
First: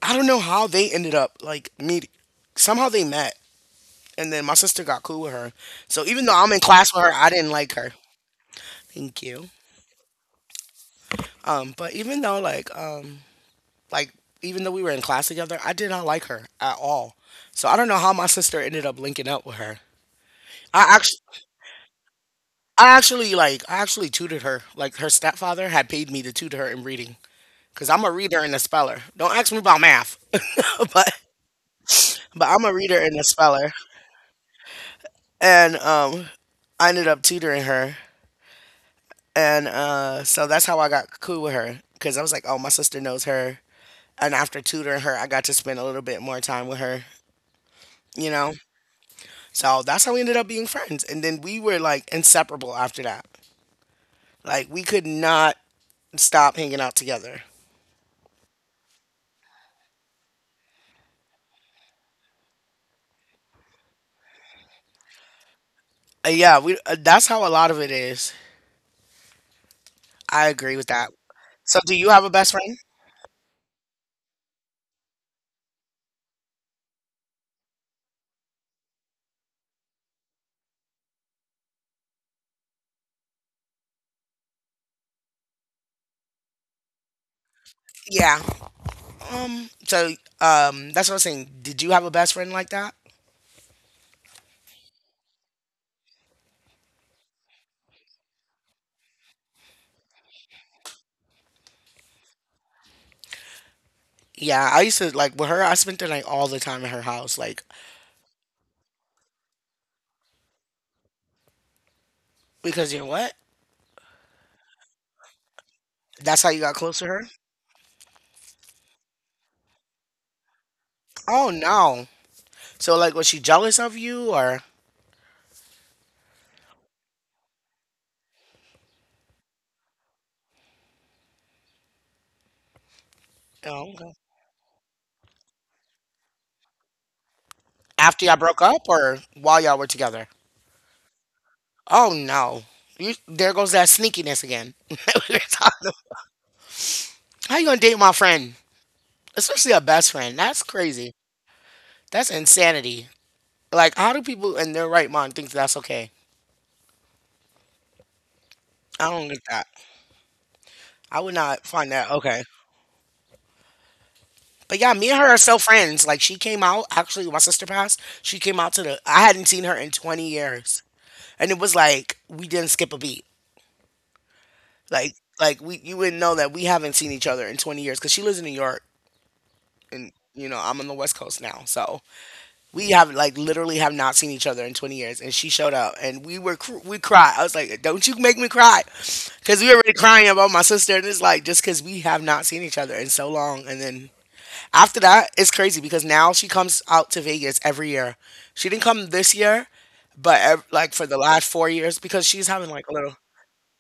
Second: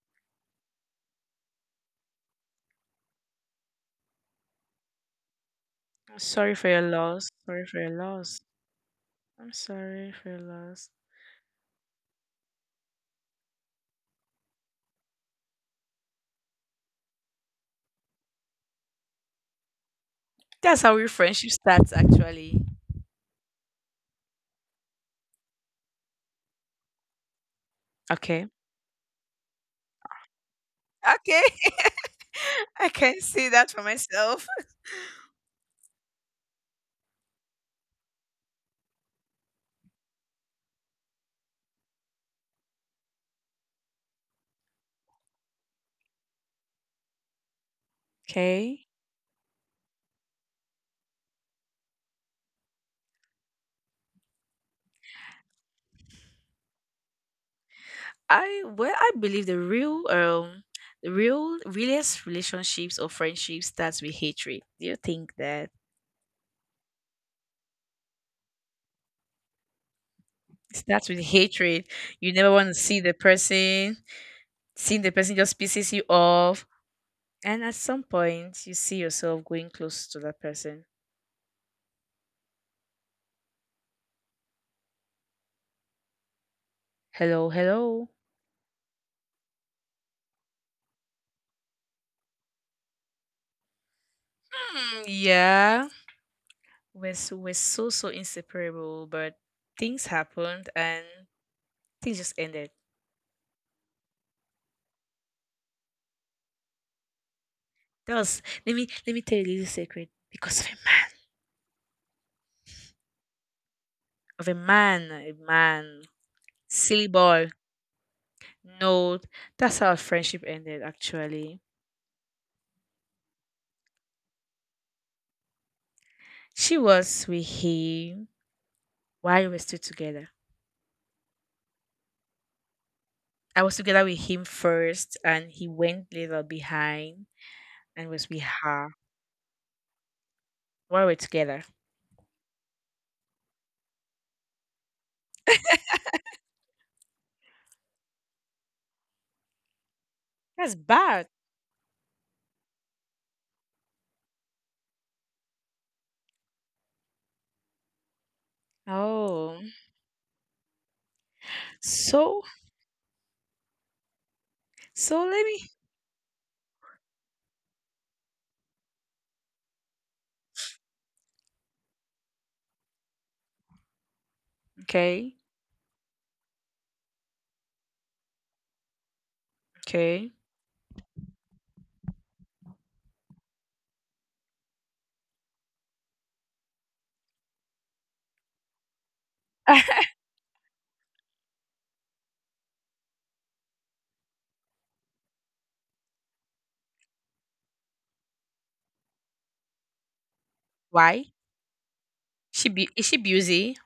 [SPEAKER 1] I don't know how they ended up like meeting. Somehow they met and then my sister got cool with her. So even though I'm
[SPEAKER 2] sorry
[SPEAKER 1] in
[SPEAKER 2] for your
[SPEAKER 1] class with her,
[SPEAKER 2] loss.
[SPEAKER 1] I didn't
[SPEAKER 2] Sorry
[SPEAKER 1] like
[SPEAKER 2] for
[SPEAKER 1] her.
[SPEAKER 2] your loss.
[SPEAKER 1] Thank you.
[SPEAKER 2] I'm sorry for your loss.
[SPEAKER 1] But even though like even though we were in class together, I did not like her at all. So I don't know how my sister ended up linking up with her.
[SPEAKER 2] That's
[SPEAKER 1] I
[SPEAKER 2] how your
[SPEAKER 1] actually
[SPEAKER 2] friendship starts, actually.
[SPEAKER 1] I actually I actually tutored her. Like her stepfather had paid me to tutor her in reading cuz I'm a reader
[SPEAKER 2] Okay,
[SPEAKER 1] and a speller. Don't ask me about math.
[SPEAKER 2] okay.
[SPEAKER 1] But I'm a
[SPEAKER 2] I
[SPEAKER 1] reader and
[SPEAKER 2] can
[SPEAKER 1] a
[SPEAKER 2] see that
[SPEAKER 1] speller.
[SPEAKER 2] for myself.
[SPEAKER 1] And I ended up tutoring her. And so that's how I got cool with her because I was like, oh, my sister knows her. And after tutoring her, I got to spend a little bit more time with her, you know?
[SPEAKER 2] Okay.
[SPEAKER 1] So that's how we ended up being friends. And then we were like inseparable after that. Like we could not stop hanging out together.
[SPEAKER 2] I well, I believe the real the real realest relationships or friendships starts with hatred. Do you think that?
[SPEAKER 1] Yeah, we that's how a lot of it is. I agree
[SPEAKER 2] It
[SPEAKER 1] with
[SPEAKER 2] starts
[SPEAKER 1] that.
[SPEAKER 2] with
[SPEAKER 1] So
[SPEAKER 2] hatred.
[SPEAKER 1] do you have a
[SPEAKER 2] You never
[SPEAKER 1] best
[SPEAKER 2] want to
[SPEAKER 1] friend?
[SPEAKER 2] see the person. Seeing the person just pisses you off. And at some point, you see yourself going close to that person. Hello, hello.
[SPEAKER 1] Yeah. So that's what I was saying. Did you have a best friend like that?
[SPEAKER 2] Hmm, yeah. We're so, so inseparable, but things happened and things just ended.
[SPEAKER 1] Yeah, I used to like with her. I spent the night all the time at her house, like
[SPEAKER 2] Let me tell you a little secret. Because of a man.
[SPEAKER 1] because you know what?
[SPEAKER 2] Of a man. A man.
[SPEAKER 1] That's how you got close
[SPEAKER 2] Silly
[SPEAKER 1] to her?
[SPEAKER 2] boy. No, that's how our friendship ended,
[SPEAKER 1] Oh
[SPEAKER 2] actually.
[SPEAKER 1] no. So like was she jealous of you or—
[SPEAKER 2] She was with him while we were still together. I was
[SPEAKER 1] oh,
[SPEAKER 2] together
[SPEAKER 1] okay.
[SPEAKER 2] with him first, and he went later behind and
[SPEAKER 1] After
[SPEAKER 2] was
[SPEAKER 1] y'all
[SPEAKER 2] with
[SPEAKER 1] broke
[SPEAKER 2] her
[SPEAKER 1] up or while y'all were together?
[SPEAKER 2] while we were together.
[SPEAKER 1] Oh no. You, there goes that sneakiness again. that We were talking about— how you gonna date my friend? Especially a best friend. That's
[SPEAKER 2] That's
[SPEAKER 1] crazy.
[SPEAKER 2] bad.
[SPEAKER 1] That's insanity. Like how do people in their right mind think that's okay? I don't get
[SPEAKER 2] Oh,
[SPEAKER 1] that. I would not find that
[SPEAKER 2] so
[SPEAKER 1] okay. But yeah, me
[SPEAKER 2] so
[SPEAKER 1] and her are
[SPEAKER 2] let
[SPEAKER 1] still
[SPEAKER 2] me.
[SPEAKER 1] friends. Like she came out, actually my sister passed. She came out to the— I hadn't seen her in 20 years. And it was like we didn't skip a beat. Like
[SPEAKER 2] Okay,
[SPEAKER 1] like we you wouldn't know that we haven't seen each other in 20 years because she lives in New York, and
[SPEAKER 2] okay.
[SPEAKER 1] you know I'm on the West Coast now, so we have like literally have not seen each other in 20 years. And she showed up and we were we cried. I was like, "Don't you make me cry," because we were already crying about my sister. And it's like just because we have not seen each other in so long, and then. After that, it's crazy because now she comes out to Vegas every year. She didn't come this year, but like for the
[SPEAKER 2] Why?
[SPEAKER 1] last 4 years because she's
[SPEAKER 2] She
[SPEAKER 1] having
[SPEAKER 2] be
[SPEAKER 1] like a
[SPEAKER 2] Is she
[SPEAKER 1] little,
[SPEAKER 2] busy?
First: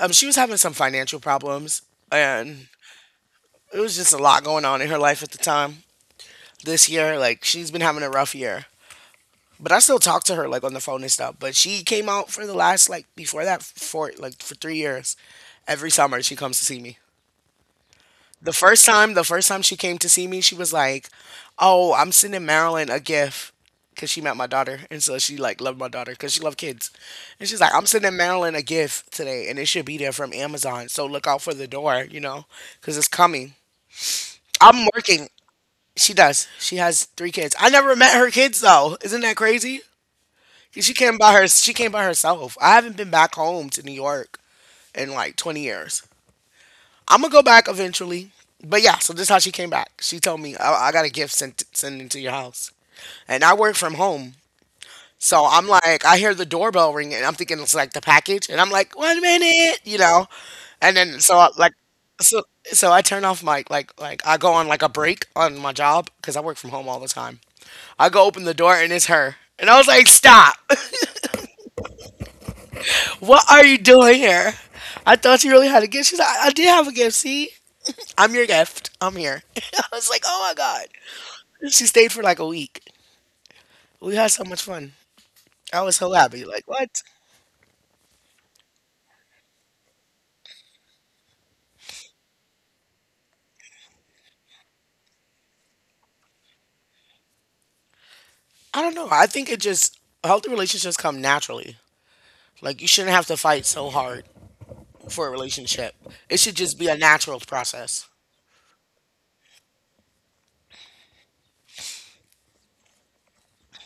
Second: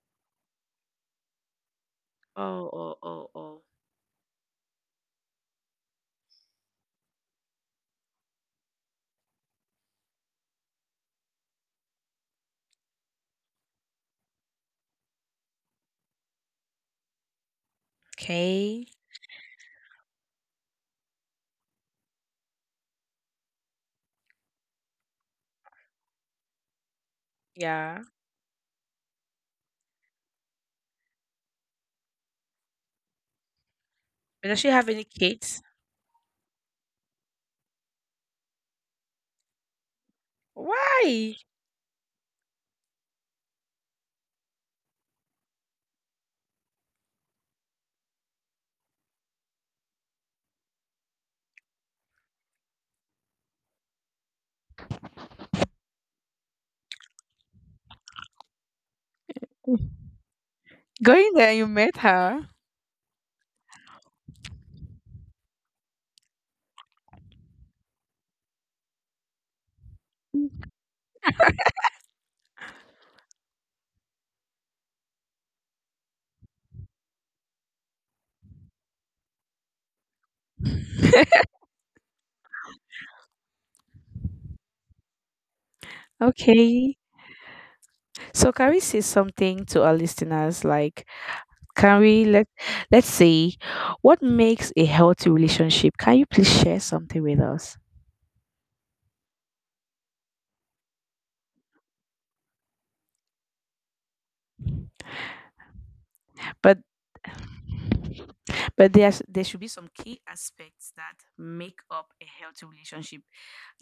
[SPEAKER 1] she was having some financial problems, and
[SPEAKER 2] Oh, oh, oh, oh.
[SPEAKER 1] it was just a lot going on in her life at the time. This year, like she's been having a rough year, but I still talk to her like on the phone and stuff. But she came out for the last— like before that— for like for 3 years. Every summer she comes to see me. The first
[SPEAKER 2] Okay.
[SPEAKER 1] time, the first time she came to see me, she was like, "Oh, I'm sending Marilyn a gift." 'Cause she met my daughter, and so she like loved my daughter, 'cause she loved kids, and she's like, "I'm
[SPEAKER 2] Yeah.
[SPEAKER 1] sending Marilyn a gift today, and it should be there from Amazon. So look out for the door, you know, 'cause it's coming."
[SPEAKER 2] But does she have
[SPEAKER 1] I'm
[SPEAKER 2] any
[SPEAKER 1] working.
[SPEAKER 2] kids?
[SPEAKER 1] She does. She has three kids. I never met her kids though. Isn't that crazy? She came by
[SPEAKER 2] Why?
[SPEAKER 1] her— she came by herself. I haven't been back home to New York in like 20 years. I'm gonna go back eventually. But yeah, so this is how she came back. She told me I got a gift sent to your house, and I work from home. So I'm like, I hear the doorbell ring, and I'm thinking it's like the package, and I'm like, one minute, you know, and then
[SPEAKER 2] Going
[SPEAKER 1] so I,
[SPEAKER 2] there, you
[SPEAKER 1] like,
[SPEAKER 2] met
[SPEAKER 1] so
[SPEAKER 2] her.
[SPEAKER 1] so I turn off my, like I go on like a break on my job because I work from home all the time. I go open the door and it's her, and I was like, stop, what are you doing here? I thought you really had a gift. She's like, I did have a gift. See, I'm your gift. I'm here. I was like, oh my God. She stayed for like a week. We had so much fun. I was so happy. Like, what?
[SPEAKER 2] Okay. So can we say something to our listeners, like, Can we let let's see what makes a healthy relationship? Can you please share something with us?
[SPEAKER 1] I don't know. I think it just— healthy relationships come naturally. Like, you shouldn't have to fight so hard for a relationship. It should just
[SPEAKER 2] But
[SPEAKER 1] be a natural process.
[SPEAKER 2] but there should be some key aspects that make up a healthy relationship.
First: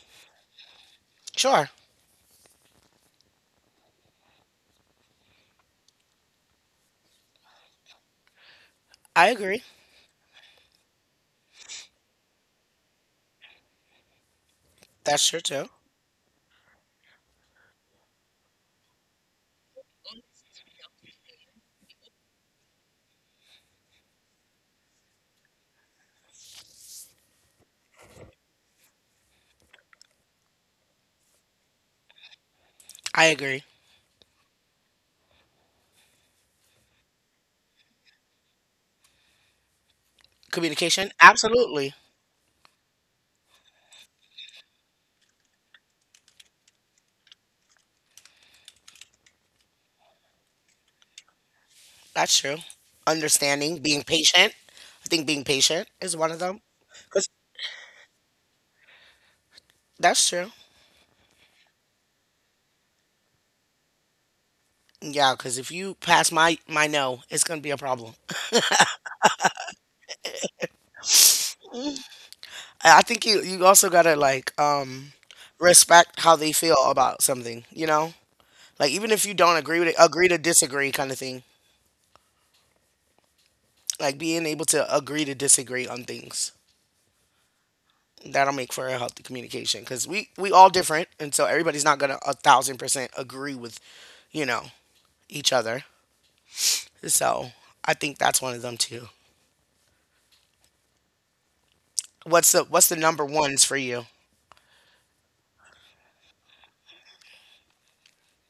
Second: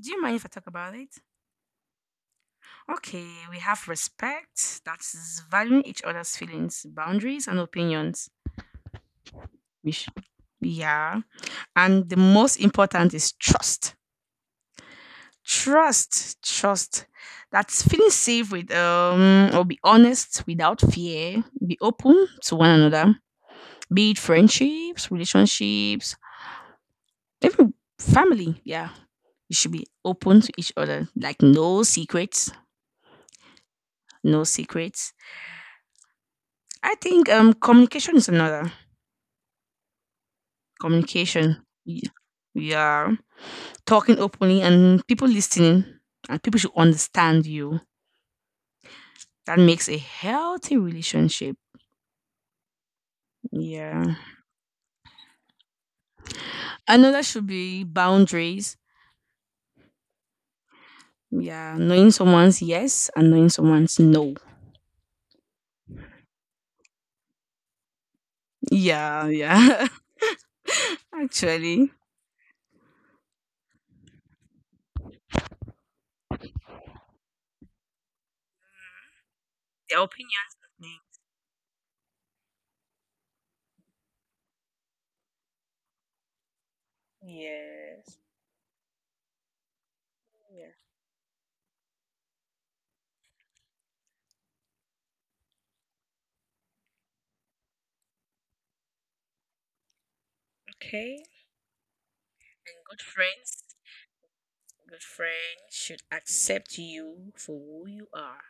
[SPEAKER 2] Do you mind if I talk about it?
[SPEAKER 1] Sure.
[SPEAKER 2] Okay, we have respect, that's valuing each other's feelings, boundaries, and opinions.
[SPEAKER 1] I agree.
[SPEAKER 2] We sh- yeah. And the most important is trust.
[SPEAKER 1] That's true too.
[SPEAKER 2] Trust, trust. That's feeling safe with or be honest without fear. Be open to one another. Be it friendships, relationships, even family. Yeah. You should be open to each other. Like no secrets.
[SPEAKER 1] I agree.
[SPEAKER 2] No secrets. I think communication is another.
[SPEAKER 1] Communication,
[SPEAKER 2] Communication.
[SPEAKER 1] absolutely.
[SPEAKER 2] Yeah. Talking openly and people listening. And people should understand you. That makes a healthy relationship.
[SPEAKER 1] That's true. Understanding, being
[SPEAKER 2] Yeah.
[SPEAKER 1] patient. I think being patient is one of them.
[SPEAKER 2] Another
[SPEAKER 1] 'Cause—
[SPEAKER 2] should be boundaries.
[SPEAKER 1] that's true.
[SPEAKER 2] Yeah, knowing someone's yes and knowing someone's no.
[SPEAKER 1] Yeah, because if you pass my no, it's gonna be a problem.
[SPEAKER 2] Yeah, yeah. Actually,
[SPEAKER 1] I think you also gotta like respect how they feel about something, you know? Like even if you don't agree with it,
[SPEAKER 2] their
[SPEAKER 1] agree to
[SPEAKER 2] opinions and
[SPEAKER 1] disagree kind of
[SPEAKER 2] things.
[SPEAKER 1] thing. Like being able to agree to disagree on things.
[SPEAKER 2] Yes.
[SPEAKER 1] That'll make for a healthy communication because we all different, and so everybody's not gonna 1000% agree with, you know, each other. So I think that's one of them too.
[SPEAKER 2] Yeah. Okay.
[SPEAKER 1] What's the
[SPEAKER 2] And
[SPEAKER 1] what's the
[SPEAKER 2] good
[SPEAKER 1] number
[SPEAKER 2] friends,
[SPEAKER 1] ones for you?
[SPEAKER 2] good friends should accept you for who you are.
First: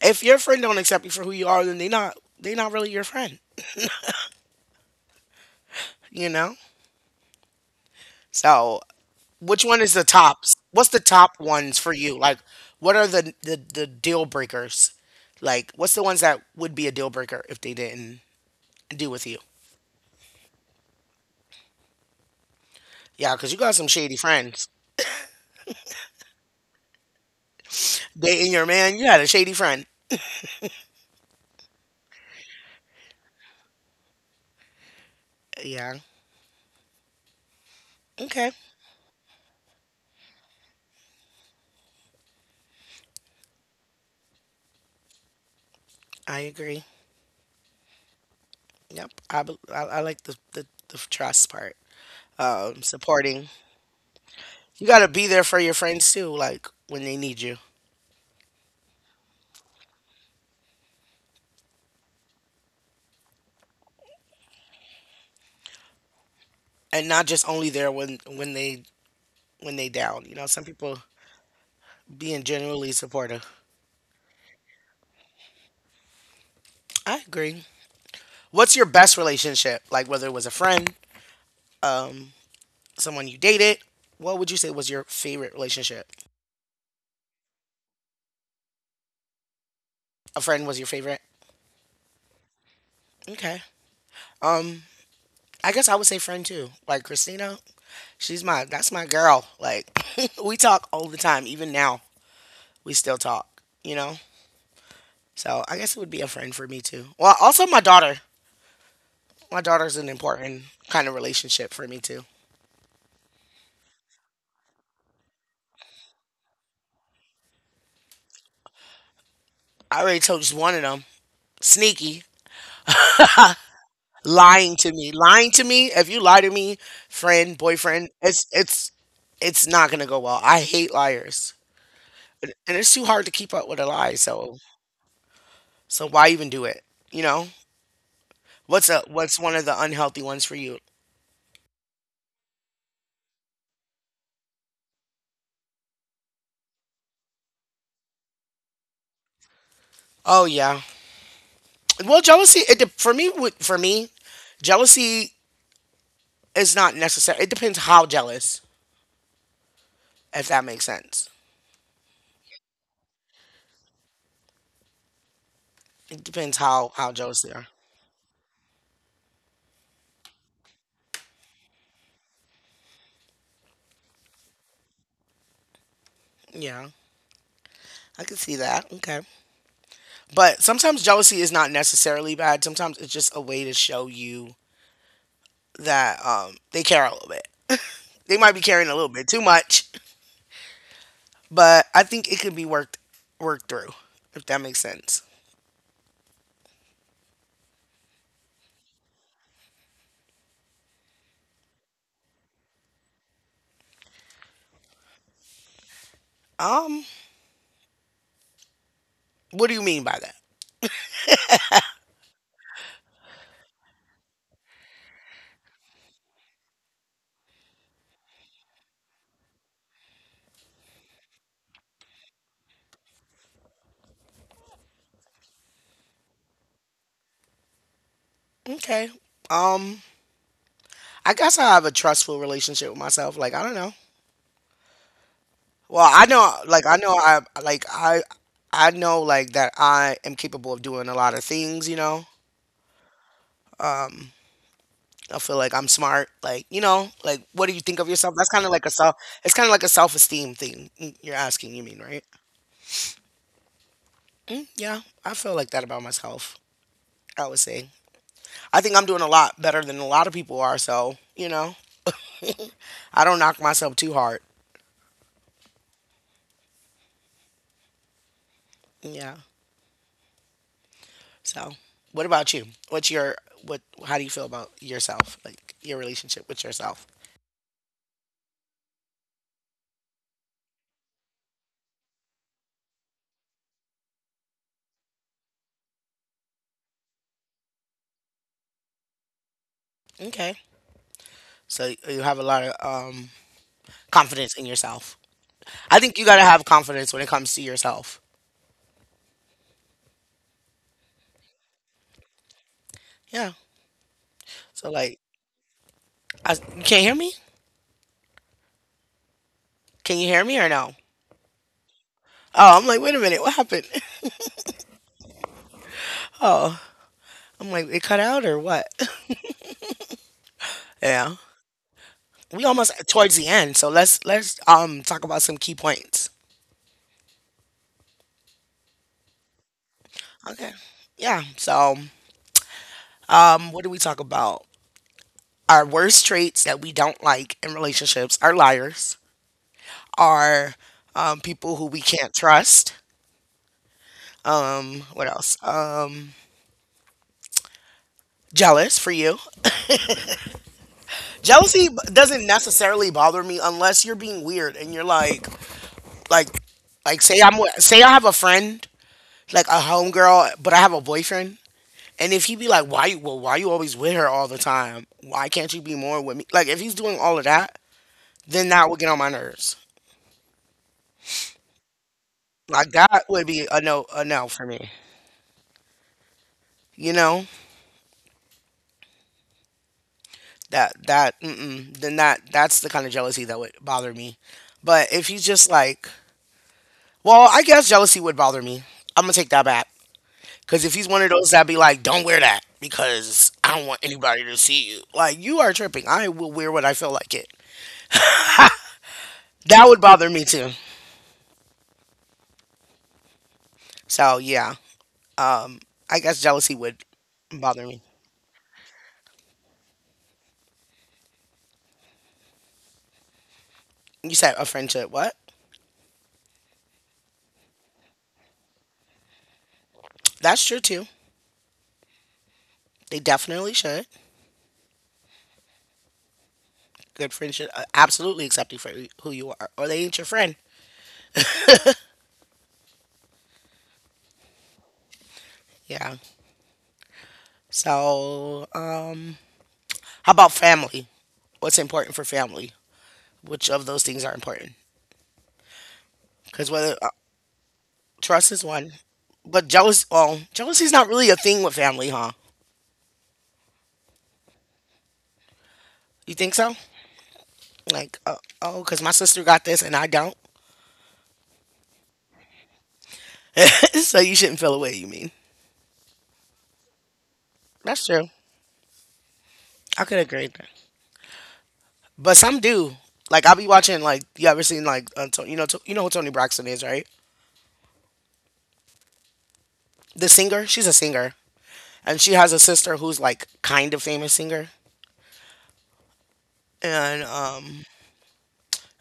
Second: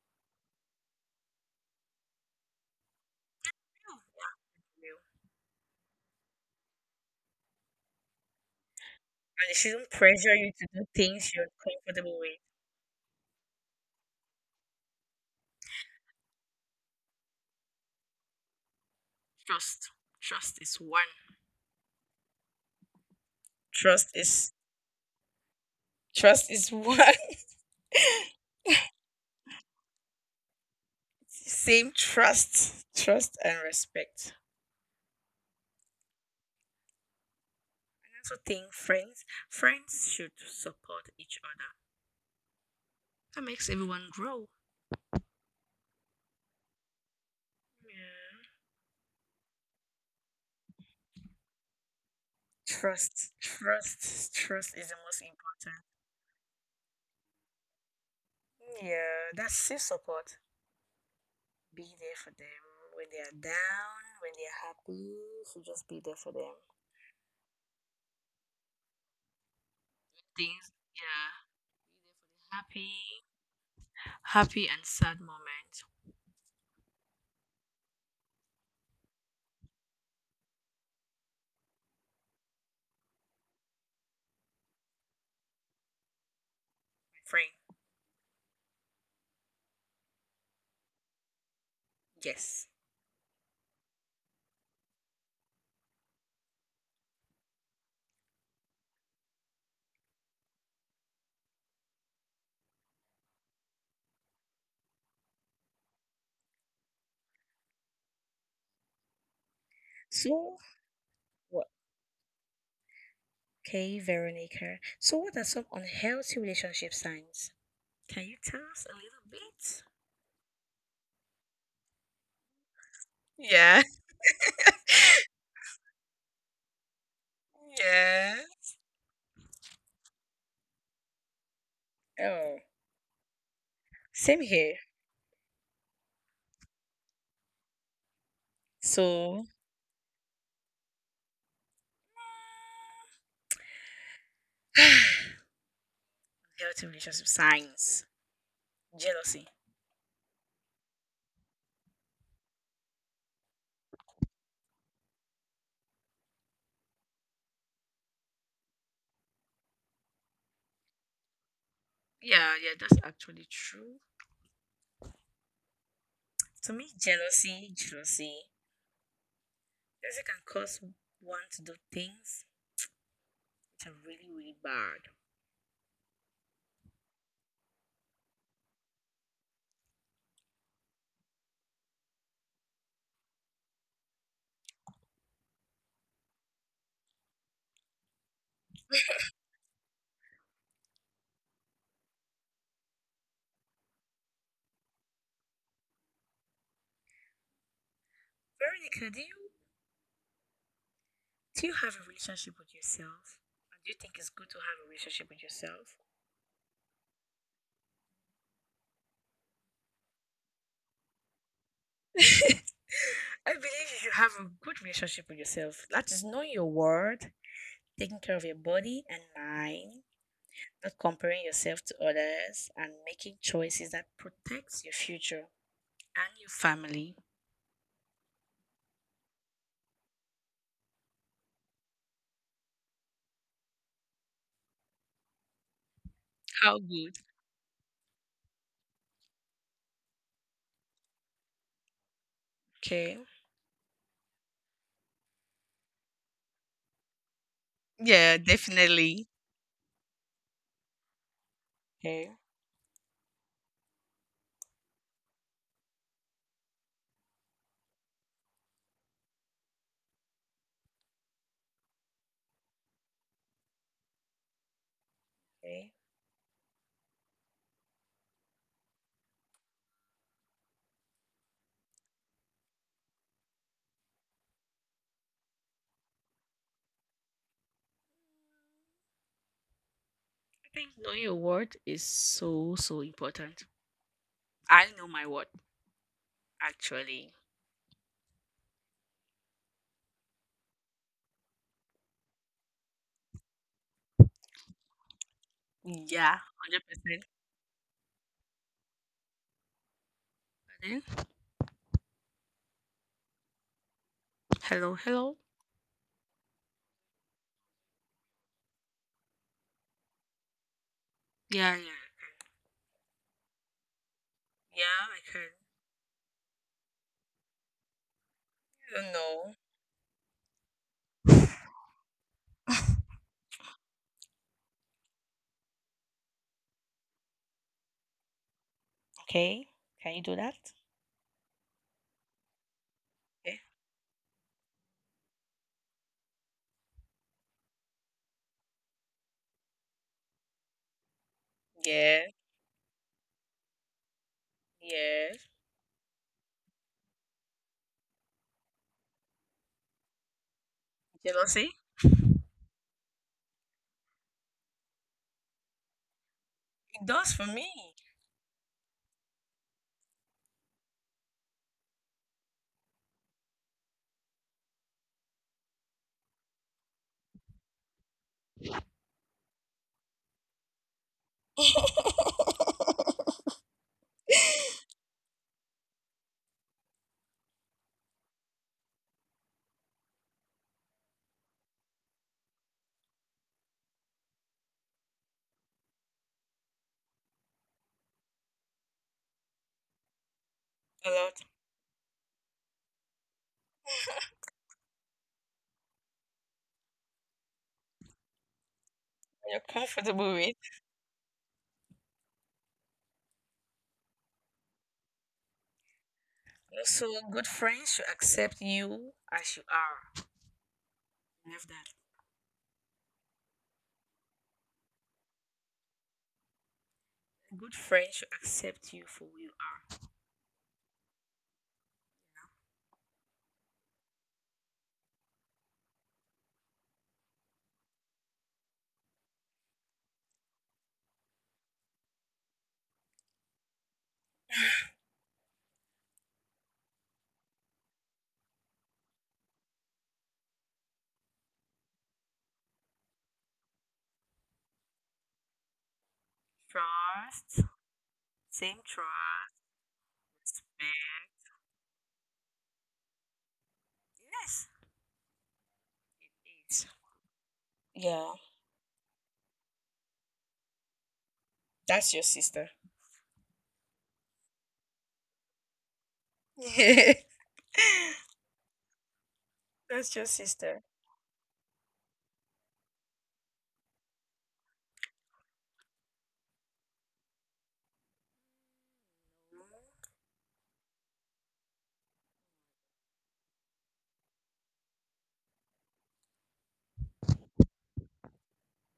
[SPEAKER 1] If your friend don't accept you for who you are, then they not really your friend,
[SPEAKER 2] Yeah.
[SPEAKER 1] you know. So—
[SPEAKER 2] And they
[SPEAKER 1] which one
[SPEAKER 2] shouldn't
[SPEAKER 1] is the
[SPEAKER 2] pressure you
[SPEAKER 1] tops?
[SPEAKER 2] to do
[SPEAKER 1] What's the
[SPEAKER 2] things
[SPEAKER 1] top
[SPEAKER 2] you're
[SPEAKER 1] ones for
[SPEAKER 2] comfortable
[SPEAKER 1] you? Like,
[SPEAKER 2] with.
[SPEAKER 1] what are the deal breakers? Like, what's the ones that would be a deal breaker if they didn't do with you?
[SPEAKER 2] Trust. Trust is one.
[SPEAKER 1] Yeah, because you got some
[SPEAKER 2] Trust
[SPEAKER 1] shady
[SPEAKER 2] is
[SPEAKER 1] friends.
[SPEAKER 2] one.
[SPEAKER 1] Dating your man, you had a shady friend.
[SPEAKER 2] Same trust. Trust and respect.
[SPEAKER 1] Yeah.
[SPEAKER 2] Also
[SPEAKER 1] Okay.
[SPEAKER 2] think friends should support each other. That makes everyone grow.
[SPEAKER 1] I agree.
[SPEAKER 2] Yeah.
[SPEAKER 1] Yep. I like the trust part.
[SPEAKER 2] Trust,
[SPEAKER 1] Supporting.
[SPEAKER 2] trust, trust
[SPEAKER 1] You
[SPEAKER 2] is the
[SPEAKER 1] got to
[SPEAKER 2] most
[SPEAKER 1] be there for your
[SPEAKER 2] important.
[SPEAKER 1] friends too, like when they need you,
[SPEAKER 2] Yeah, that's self support. Be there for them when they are down, when they are happy. So just be there for them.
[SPEAKER 1] and not just only there when they down. You know, some
[SPEAKER 2] Things,
[SPEAKER 1] people
[SPEAKER 2] yeah.
[SPEAKER 1] being generally
[SPEAKER 2] Happy,
[SPEAKER 1] supportive.
[SPEAKER 2] happy and sad moments.
[SPEAKER 1] I agree. What's your best relationship? Like whether it was a friend, um, someone you dated. What would you say was your favorite relationship?
[SPEAKER 2] Friend,
[SPEAKER 1] A friend was your favorite.
[SPEAKER 2] yes.
[SPEAKER 1] Okay. Um, I guess I would say friend too. Like Christina, she's my that's my girl. Like we talk all the time. Even now, we still talk. You know. So I guess it would be a friend for me too. Well, also my daughter. My daughter's an
[SPEAKER 2] So,
[SPEAKER 1] important kind of
[SPEAKER 2] what?
[SPEAKER 1] relationship for me too.
[SPEAKER 2] Okay, Veronica. So, what are some unhealthy relationship signs? Can you tell us a little bit?
[SPEAKER 1] I already told just one of them. Sneaky.
[SPEAKER 2] Yeah.
[SPEAKER 1] Lying to me, if you lie to me, friend, boyfriend,
[SPEAKER 2] Yeah.
[SPEAKER 1] it's not gonna go well. I hate liars, and
[SPEAKER 2] Oh,
[SPEAKER 1] and it's too hard to keep up with a lie,
[SPEAKER 2] same
[SPEAKER 1] so
[SPEAKER 2] here.
[SPEAKER 1] so why even do it you know what's
[SPEAKER 2] So,
[SPEAKER 1] one of the unhealthy ones for you?
[SPEAKER 2] healthy relationship signs. Jealousy.
[SPEAKER 1] Oh yeah. Well, jealousy— for me would— for me, jealousy is not necessary. It depends how jealous if that makes sense.
[SPEAKER 2] Yeah, yeah, that's actually true.
[SPEAKER 1] It depends
[SPEAKER 2] To me,
[SPEAKER 1] how jealous they are
[SPEAKER 2] jealousy, jealousy, jealousy can cause one to do things which are really, really bad.
[SPEAKER 1] yeah, I can see that. Okay. But sometimes jealousy is not necessarily bad. Sometimes it's just a way to show you that they care a little bit. They might be caring a little bit too much, but I think it could be worked through, if that makes sense.
[SPEAKER 2] Veronica, do you have a relationship with yourself? And do you think it's good to have a relationship with yourself?
[SPEAKER 1] Um, what do you mean by that?
[SPEAKER 2] I believe you should have a good relationship with yourself. That is knowing your worth, taking care of your body and mind, not comparing yourself to others, and making choices that protects your future and your family.
[SPEAKER 1] Okay. Um, I guess I have a trustful relationship with myself. Like, I don't know. Well, I know.
[SPEAKER 2] How
[SPEAKER 1] Like, I know.
[SPEAKER 2] good?
[SPEAKER 1] I— like, I. I know like that I am capable of doing a lot of things. You know.
[SPEAKER 2] Okay.
[SPEAKER 1] Um, I feel like I'm smart. Like, like what do you think of yourself?
[SPEAKER 2] Yeah,
[SPEAKER 1] That's kind of like a self.
[SPEAKER 2] definitely.
[SPEAKER 1] It's kind of like a self esteem thing. You're asking, you mean, right?
[SPEAKER 2] Okay.
[SPEAKER 1] Mm, yeah, I feel like that about myself. I would say I think I'm doing a lot better than a lot of people are. So, you know, I don't knock myself too hard.
[SPEAKER 2] Okay.
[SPEAKER 1] Yeah. So, what about you? What's your— what? How do you feel about yourself? Like your relationship with yourself?
[SPEAKER 2] I think knowing your worth is so so important. I know my worth actually.
[SPEAKER 1] Okay. So you have a lot of confidence in yourself. I think you
[SPEAKER 2] Yeah,
[SPEAKER 1] gotta have confidence when it
[SPEAKER 2] 100%.
[SPEAKER 1] comes to yourself.
[SPEAKER 2] Then,
[SPEAKER 1] Yeah. So
[SPEAKER 2] hello,
[SPEAKER 1] like—
[SPEAKER 2] hello.
[SPEAKER 1] I, you can't hear me? Can you hear me or no?
[SPEAKER 2] Yeah, yeah.
[SPEAKER 1] Oh, I'm like, wait a minute, what happened?
[SPEAKER 2] Yeah, I can.
[SPEAKER 1] Oh, I'm like, it cut out or what?
[SPEAKER 2] I don't know.
[SPEAKER 1] Yeah, we almost towards the end, so let's talk about some key points.
[SPEAKER 2] Okay, can you do that?
[SPEAKER 1] Okay, yeah. So,
[SPEAKER 2] Okay.
[SPEAKER 1] what do we talk about? Our worst traits that we don't like in relationships are liars, are people who we
[SPEAKER 2] Yeah,
[SPEAKER 1] can't trust. What
[SPEAKER 2] yeah.
[SPEAKER 1] else? Jealous for you.
[SPEAKER 2] Jealousy?
[SPEAKER 1] Jealousy doesn't necessarily bother me unless you're being weird and you're like, like
[SPEAKER 2] It
[SPEAKER 1] like
[SPEAKER 2] does
[SPEAKER 1] say
[SPEAKER 2] for me.
[SPEAKER 1] say I have a friend, like a homegirl, but I have a boyfriend, and if he be like, why you always with her all the time? Why can't you be more with me? Like if he's doing all of that, then that would get on my nerves. Like that
[SPEAKER 2] A
[SPEAKER 1] would be a no for me. You know that that— mm-mm, then that's the kind of jealousy that would bother me. But if he's just like, well, I guess jealousy would bother me. I'm gonna take that back. Because if he's one of
[SPEAKER 2] lot.
[SPEAKER 1] those that be like, don't wear that because I don't want anybody to see you. Like, you are tripping. I will wear what I feel like it.
[SPEAKER 2] You're
[SPEAKER 1] That would
[SPEAKER 2] comfortable
[SPEAKER 1] bother me
[SPEAKER 2] with.
[SPEAKER 1] too. So, yeah. Um, I guess jealousy would
[SPEAKER 2] Also, good
[SPEAKER 1] bother
[SPEAKER 2] friends
[SPEAKER 1] me.
[SPEAKER 2] should accept you as you are. Love that.
[SPEAKER 1] You said a friendship. What?
[SPEAKER 2] Good friends should accept you for who you are.
[SPEAKER 1] That's true too. They definitely should. Good friendship. Absolutely accept you for who you are, or they ain't your friend. Yeah. So, how about family? What's important for family? Which of those things are important? Because whether—
[SPEAKER 2] Trust.
[SPEAKER 1] trust is
[SPEAKER 2] Same
[SPEAKER 1] one,
[SPEAKER 2] trust.
[SPEAKER 1] but jealous. Oh, jealousy's not really a thing with family, huh?
[SPEAKER 2] Yes.
[SPEAKER 1] You think so?
[SPEAKER 2] Yes. Yeah.
[SPEAKER 1] Oh, because my sister got this and I don't.
[SPEAKER 2] That's your sister.
[SPEAKER 1] So you shouldn't feel away. You mean? That's true. I
[SPEAKER 2] That's
[SPEAKER 1] could
[SPEAKER 2] your
[SPEAKER 1] agree with that.
[SPEAKER 2] sister.
[SPEAKER 1] But some do. Like I'll be watching. Like you ever seen you know who Tony Braxton is, right? The singer. She's a singer, and she has a sister who's like kind of famous singer. And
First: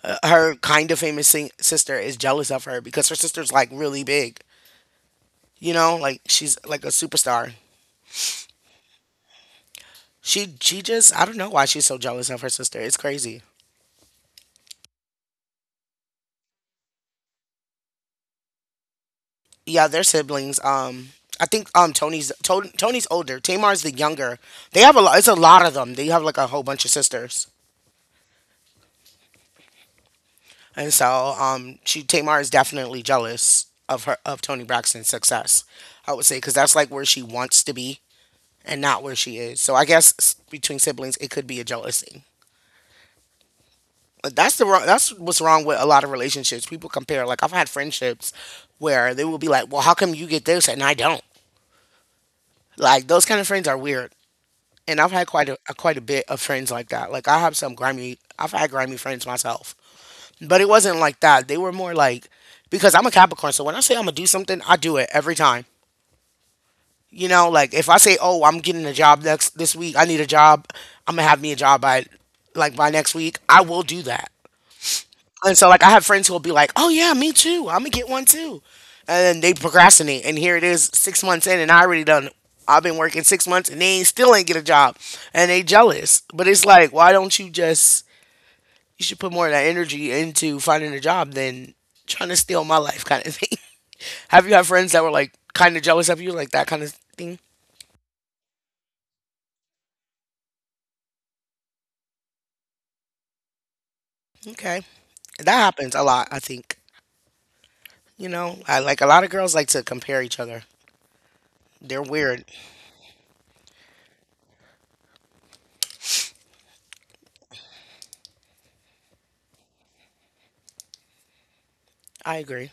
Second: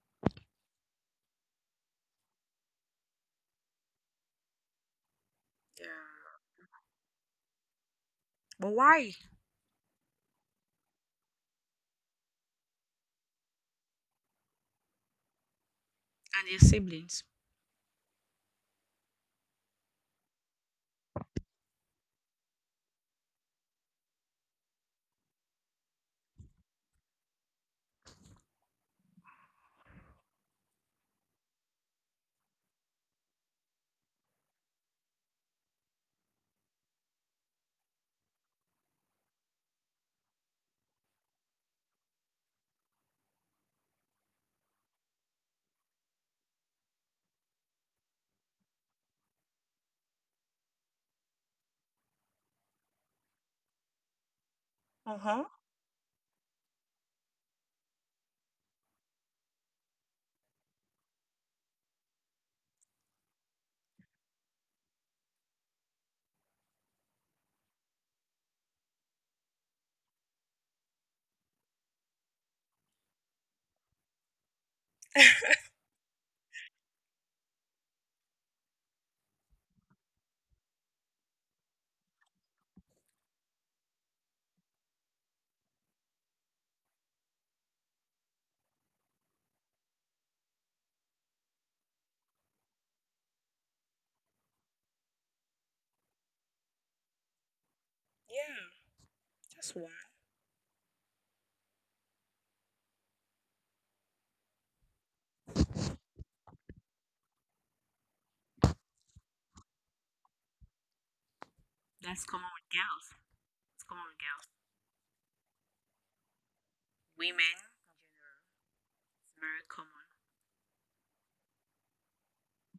[SPEAKER 1] her kind of famous sister is jealous of her because her sister's like really big. You know, like
[SPEAKER 2] Yeah.
[SPEAKER 1] she's like a superstar.
[SPEAKER 2] But why? And
[SPEAKER 1] She just I don't know why she's so jealous of her sister. It's crazy.
[SPEAKER 2] your siblings.
[SPEAKER 1] Yeah, they're siblings. I think Tony's older. Tamar's the younger. They have a lot. It's a lot of them. They have like a whole bunch of sisters, and so she Tamar is definitely jealous of her of Tony Braxton's success, I would say, because that's like where she wants to be and not where she is. So I guess between siblings, it could be a jealousy. But that's the wrong. That's what's wrong with a lot of relationships. People compare. Like I've had friendships where they will be like, "Well, how come you get this and I don't?" Like those kind of friends are weird, and I've
[SPEAKER 2] Uh
[SPEAKER 1] had
[SPEAKER 2] huh.
[SPEAKER 1] quite a bit of friends like that. Like I have some grimy. I've had grimy friends myself, but it wasn't like that. They were more like because I'm a Capricorn, so when I say I'm gonna do something, I do it every time. You know, like if I say, "Oh, I'm getting a job next this week. I need a job. I'm gonna have me a job by by next week." I will do that. And so, like, I have friends who will be like, "Oh yeah, me too. I'm gonna get one too," and then they procrastinate. And here it is, 6 months in, and I already done. I've been working 6 months, and they ain't still ain't get a job, and they jealous. But it's like, why don't you just? You should put more of that energy into finding a job than trying to steal my life, kind of thing. Have you had friends that were like kind of jealous of you, like that kind of thing?
[SPEAKER 2] Yeah, just one.
[SPEAKER 1] Okay, that happens a lot, I think. You know, I like a lot of girls like to compare each other. They're
[SPEAKER 2] That's
[SPEAKER 1] weird.
[SPEAKER 2] common with girls. It's common with girls. Women in general. It's very common.
[SPEAKER 1] I agree.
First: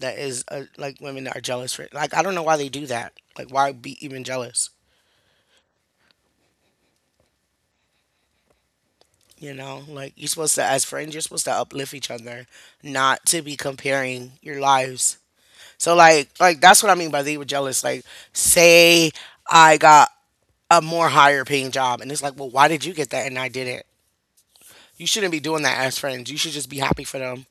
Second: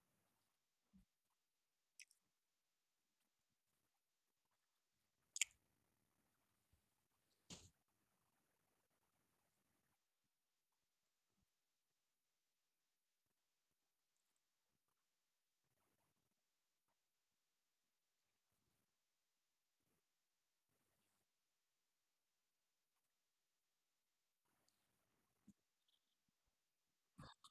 [SPEAKER 1] That is like women that are jealous for it. Like I don't know why they do that. Like why be even jealous? You know, like you're supposed to, as friends, you're supposed to uplift each other, not to be comparing your lives. So like that's what I mean by they were jealous. Like say I got a more higher paying job and it's like, well, why did you get that and I didn't? You shouldn't be doing that as friends. You should just be happy for them.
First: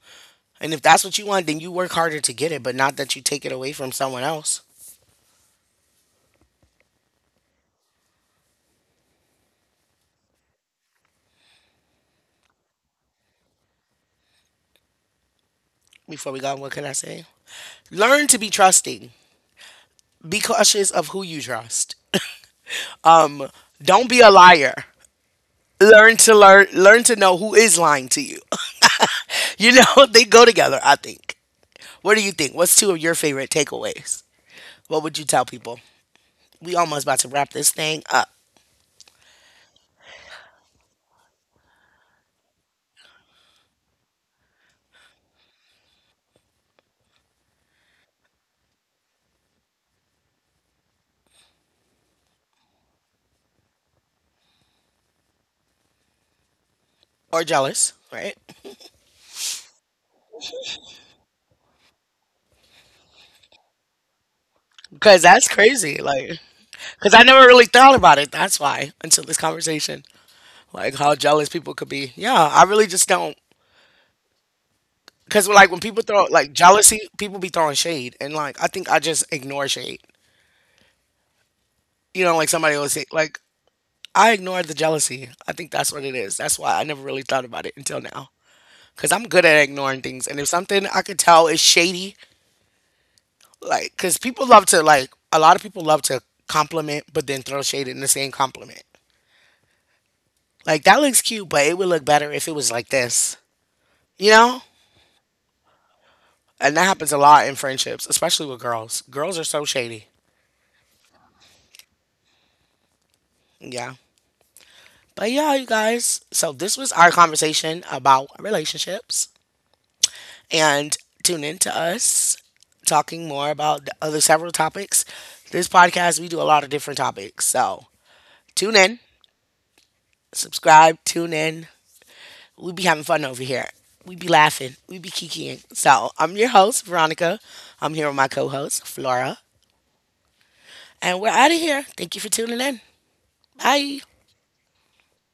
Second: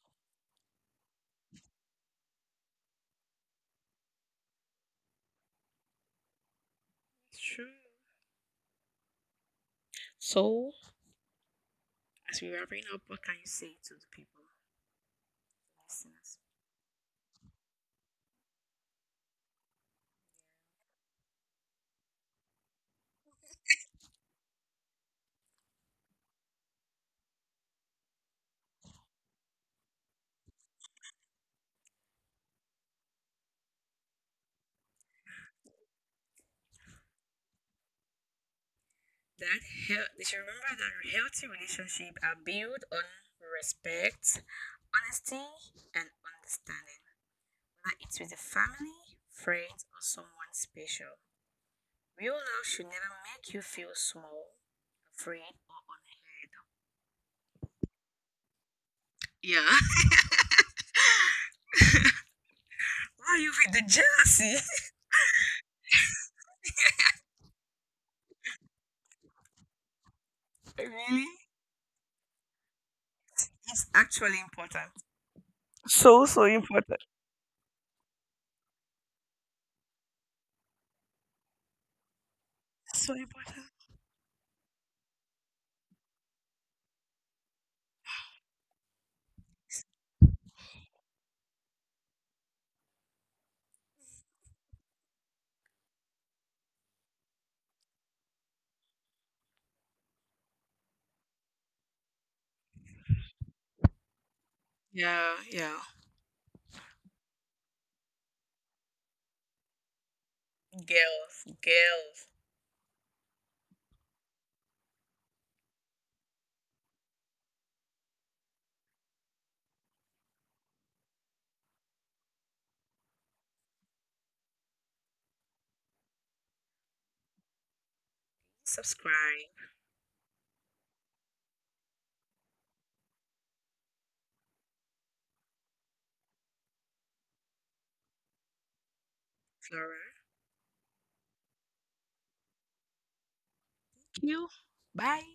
[SPEAKER 1] And if that's what you want, then you work harder to get it, but not that you take it away from someone else.
[SPEAKER 2] It's true. So, as we wrapping up, what can you say to the people,
[SPEAKER 1] Before
[SPEAKER 2] listeners?
[SPEAKER 1] we go, what can I say? Learn to be trusting. Be cautious of who you trust. Um, don't be a liar. Learn to learn. Learn to know who is lying to you. You know, they go together, I think. What do you think? What's two of your favorite takeaways? What would you tell people? We almost about to wrap this thing up.
[SPEAKER 2] That they should remember that healthy relationships are built on respect, honesty, and understanding. Whether it's with a family, friends, or someone special. Real love should never make you feel small, afraid, or
[SPEAKER 1] Or jealous, right?
[SPEAKER 2] unheard. Yeah. Why are you with the jealousy?
[SPEAKER 1] Because that's crazy. Like, because I never really thought about it. That's why until this conversation, like how
[SPEAKER 2] Really?
[SPEAKER 1] jealous people could be. Yeah, I really just don't.
[SPEAKER 2] It's actually important.
[SPEAKER 1] Because like when people
[SPEAKER 2] So,
[SPEAKER 1] throw
[SPEAKER 2] so
[SPEAKER 1] like
[SPEAKER 2] important.
[SPEAKER 1] jealousy, people be throwing shade, and like I think I just ignore shade. You know, like somebody would say,
[SPEAKER 2] So
[SPEAKER 1] like,
[SPEAKER 2] important.
[SPEAKER 1] I ignored the jealousy. I think that's what it is. That's why I never really thought about it until now. Cause I'm good at ignoring things. And if something I could tell is shady, like, cause people love to, like, a lot of people love to compliment, but then throw shade in the same compliment. Like, that looks cute, but it would look better if it was like this, you know?
[SPEAKER 2] Yeah, yeah.
[SPEAKER 1] And that happens a lot in friendships, especially with girls. Girls are so shady.
[SPEAKER 2] Girls, girls,
[SPEAKER 1] Yeah. But yeah, you guys. So this was our conversation about relationships, and tune in to us talking more about the other several topics. This podcast, we do a lot of different topics. So tune in,
[SPEAKER 2] subscribe.
[SPEAKER 1] subscribe, tune in. We be having fun over here. We be laughing. We be kikiing. So I'm your host, Veronica. I'm here with my co host, Flora.
[SPEAKER 2] Flora.
[SPEAKER 1] And we're out of here. Thank you for tuning in. Bye.
[SPEAKER 2] You. Bye.